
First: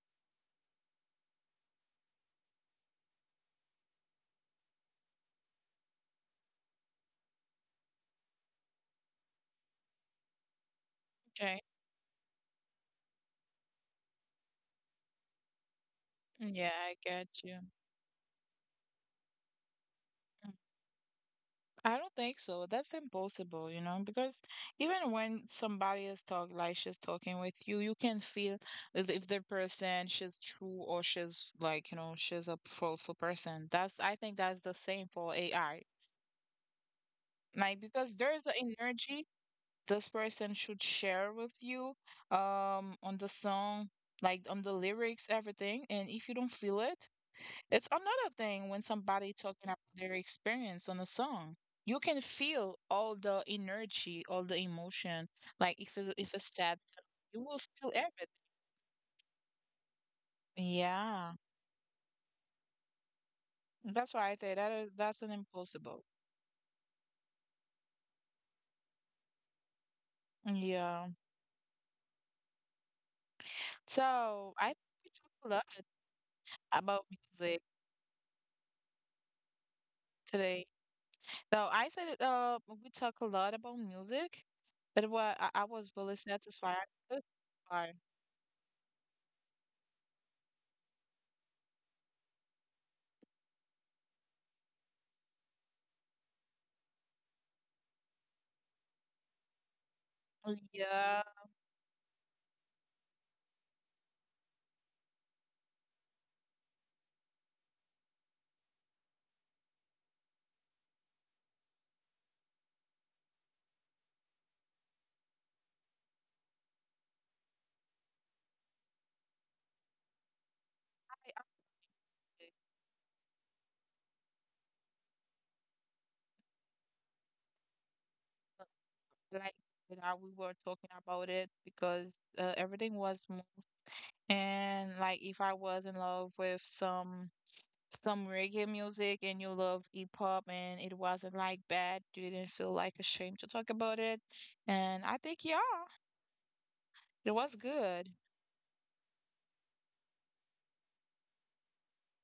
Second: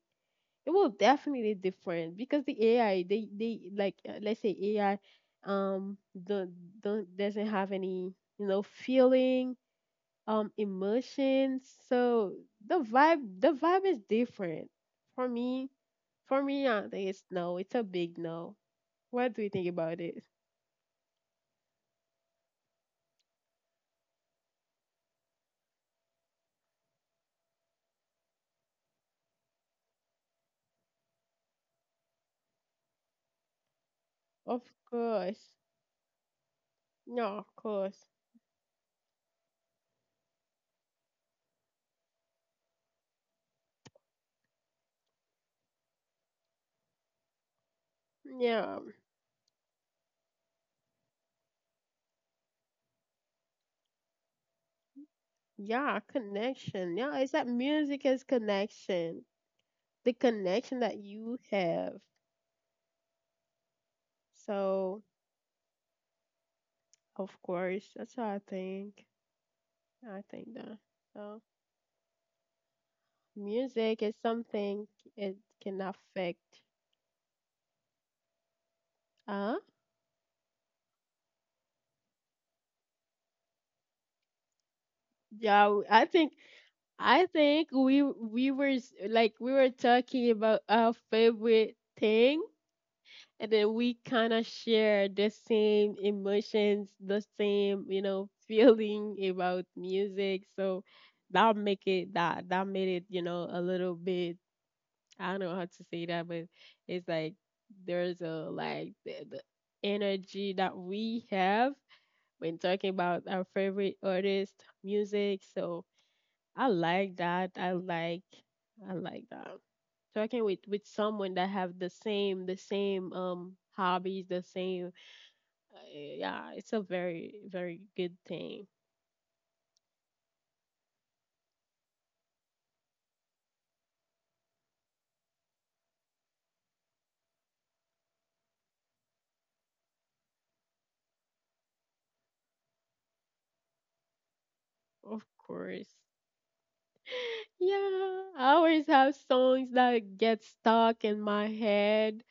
A: It will definitely different because the AI they like let's say AI um don't, don't doesn't have any you know feeling
B: Okay,
A: emotions so the vibe is different for me. For me
B: yeah,
A: I
B: I
A: think it's
B: got you.
A: no it's a big no. What do you think about it?
B: I don't think so. That's impossible, you know, because even when somebody is talk like she's talking with you, you can feel as if the person she's true or she's like, you know, she's a false person. That's I think that's
A: Of
B: the same for
A: course.
B: AI.
A: No, of
B: Like
A: course.
B: because there is an energy this person should share with you on the song like on the lyrics everything and if you don't feel it it's another thing when
A: Yeah.
B: somebody talking about their experience on a song you can feel all the energy all the emotion like if
A: Yeah,
B: it, if it's sad
A: connection, yeah, it's
B: you
A: that
B: will feel
A: music is
B: everything,
A: connection. The connection that
B: yeah,
A: you have.
B: that's why I say that is
A: So
B: that's an impossible,
A: of course that's what I think. I think that.
B: yeah,
A: So music is
B: so I think
A: something.
B: we talked a
A: It
B: lot
A: can affect.
B: about music
A: Uh
B: today. So I said it, we talk a lot about music, but what I was
A: yeah
B: really
A: I think
B: satisfied with
A: I think
B: our-
A: we were like we were talking about our favorite thing, and then we kind of share the same emotions, the same you know feeling about music.
B: Oh,
A: So
B: yeah,
A: that make it that made it you know a little bit. I don't know how to say that, but it's like there's a like the energy that we have when talking about our favorite artist music. So I like that. I like that. So I can wait with someone that have the same hobbies, the same yeah, it's a very very good thing.
B: like you know, we were talking about it because everything was mo- and like if I was in love with some reggae music and you love hip hop and it wasn't like bad, you didn't feel like ashamed to talk about it, and I
A: Of
B: think yeah,
A: course.
B: it was good.
A: Yeah, I always have songs that get stuck in my head.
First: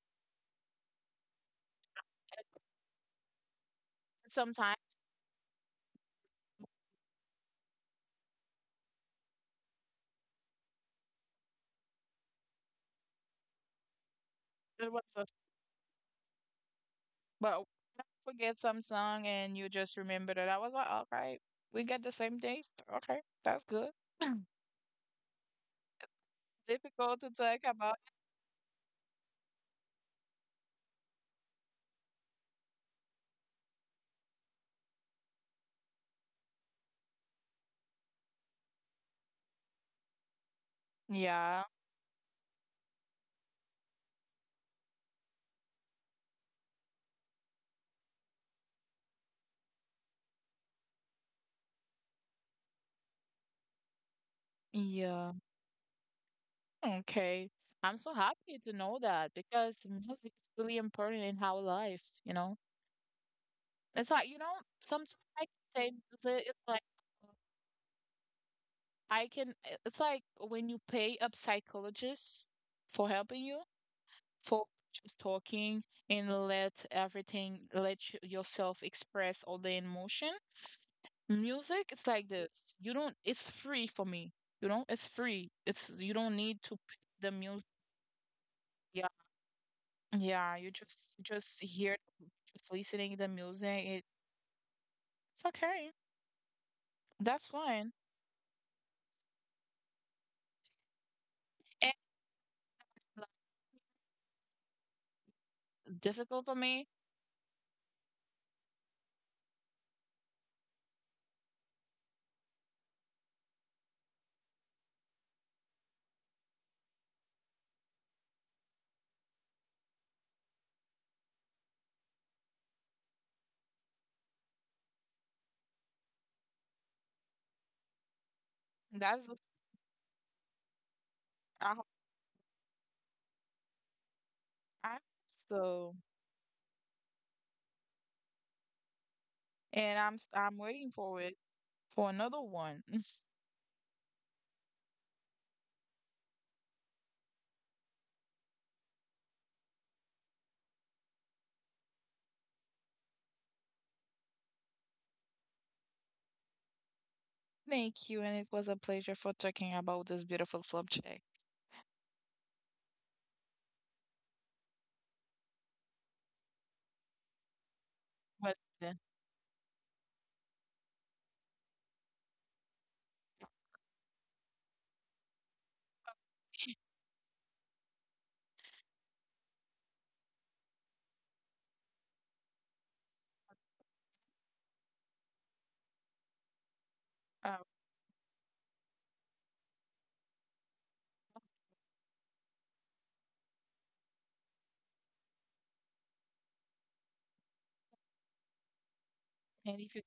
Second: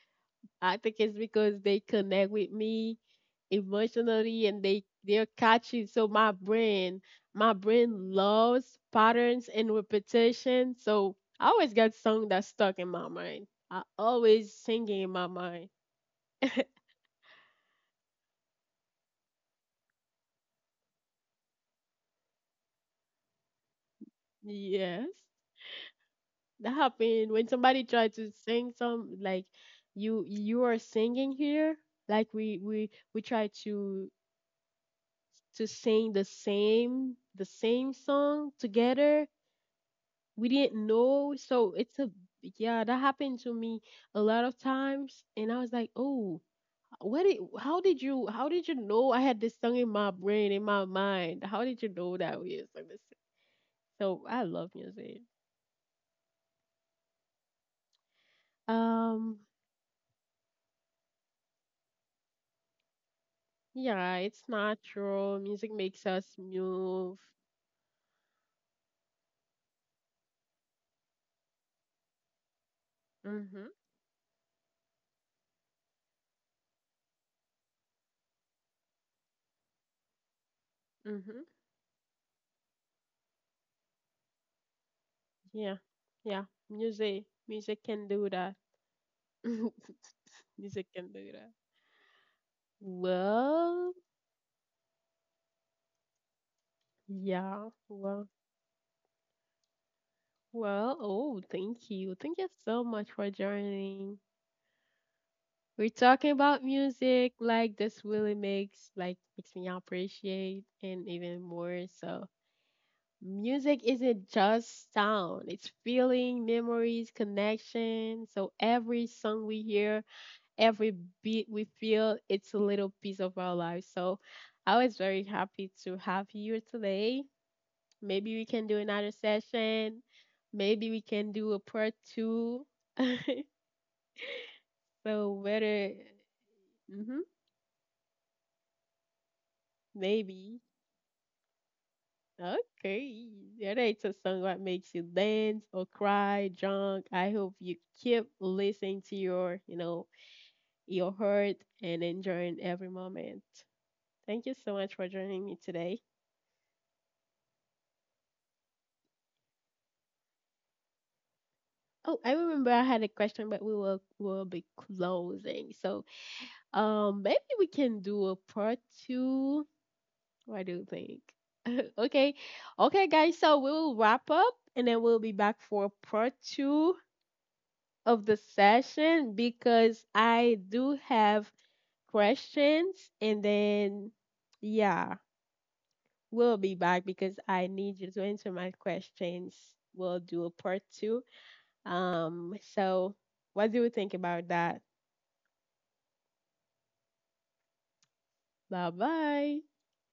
A: I think it's because they connect with me emotionally and they
B: Sometimes
A: they're catchy. So my brain loves patterns and repetition. So I always got song that's stuck in my mind. I always
B: it
A: singing
B: was
A: in my
B: a
A: mind.
B: But forget some song and you just remember that. I was like, all right, we got the same taste. Okay, that's good.
A: Yes, that
B: Difficult
A: happened
B: to
A: when
B: talk
A: somebody
B: about.
A: tried to sing some like you are singing here. Like we try to sing the same song together we didn't know.
B: Yeah,
A: So it's a yeah, that happened to me a lot of times, and I was like, oh, what? Did, how did you? How did you know I had this song in my brain, in my mind? How did you know that we had sung this? So I love music.
B: yeah. Okay. I'm so happy to know that
A: Um,
B: because music is really important in our life, you know? It's
A: yeah,
B: like, you
A: it's
B: know, sometimes I
A: natural.
B: can
A: Music
B: say
A: makes us
B: music, it's like,
A: move.
B: I can, it's like when you pay up psychologists for helping you,
A: Mhm.
B: for just talking and let everything let y- yourself express all the emotion,
A: Mhm.
B: music it's like this, you don't, it's free for me, you know, it's free,
A: Yeah.
B: it's you don't
A: Yeah.
B: need to pick
A: Music.
B: the music,
A: Music can do that.
B: yeah, yeah,
A: Music can do
B: you
A: that.
B: just hear, just listening to the
A: Well,
B: music it, it's okay, that's
A: yeah.
B: fine
A: Well. Well, oh, thank
B: and
A: you. Thank you so much for
B: like,
A: joining. We're talking
B: difficult
A: about
B: for me,
A: music like this really makes like makes me appreciate and even more. So music isn't just sound, it's feeling, memories, connection. So every song we hear, every beat we feel, it's a little piece of our life. So I was very happy to have you here today. Maybe we can do another
B: that's
A: session. Maybe we can do a
B: I,
A: part two.
B: I
A: So whether,
B: so
A: mm-hmm,
B: and i'm
A: maybe.
B: i'm waiting for it for another one.
A: Okay. That ain't a song that makes you dance or cry, drunk. I hope you keep listening to your, you know, your heart and enjoying every moment. Thank you so much for joining me today.
B: Thank you, and it was a pleasure for talking about this beautiful subject.
A: Oh, I remember I had a question, but we will be closing. So, maybe we can do a
B: But
A: part
B: uh,
A: two. What do you think? Okay. Okay, guys. So we will wrap up and then we'll be back for part two of the session because I do have questions. And then, yeah, we'll be back because I
B: um,
A: need you to answer my questions. We'll do a part two. So what do you think about that? Bye bye.
B: and if you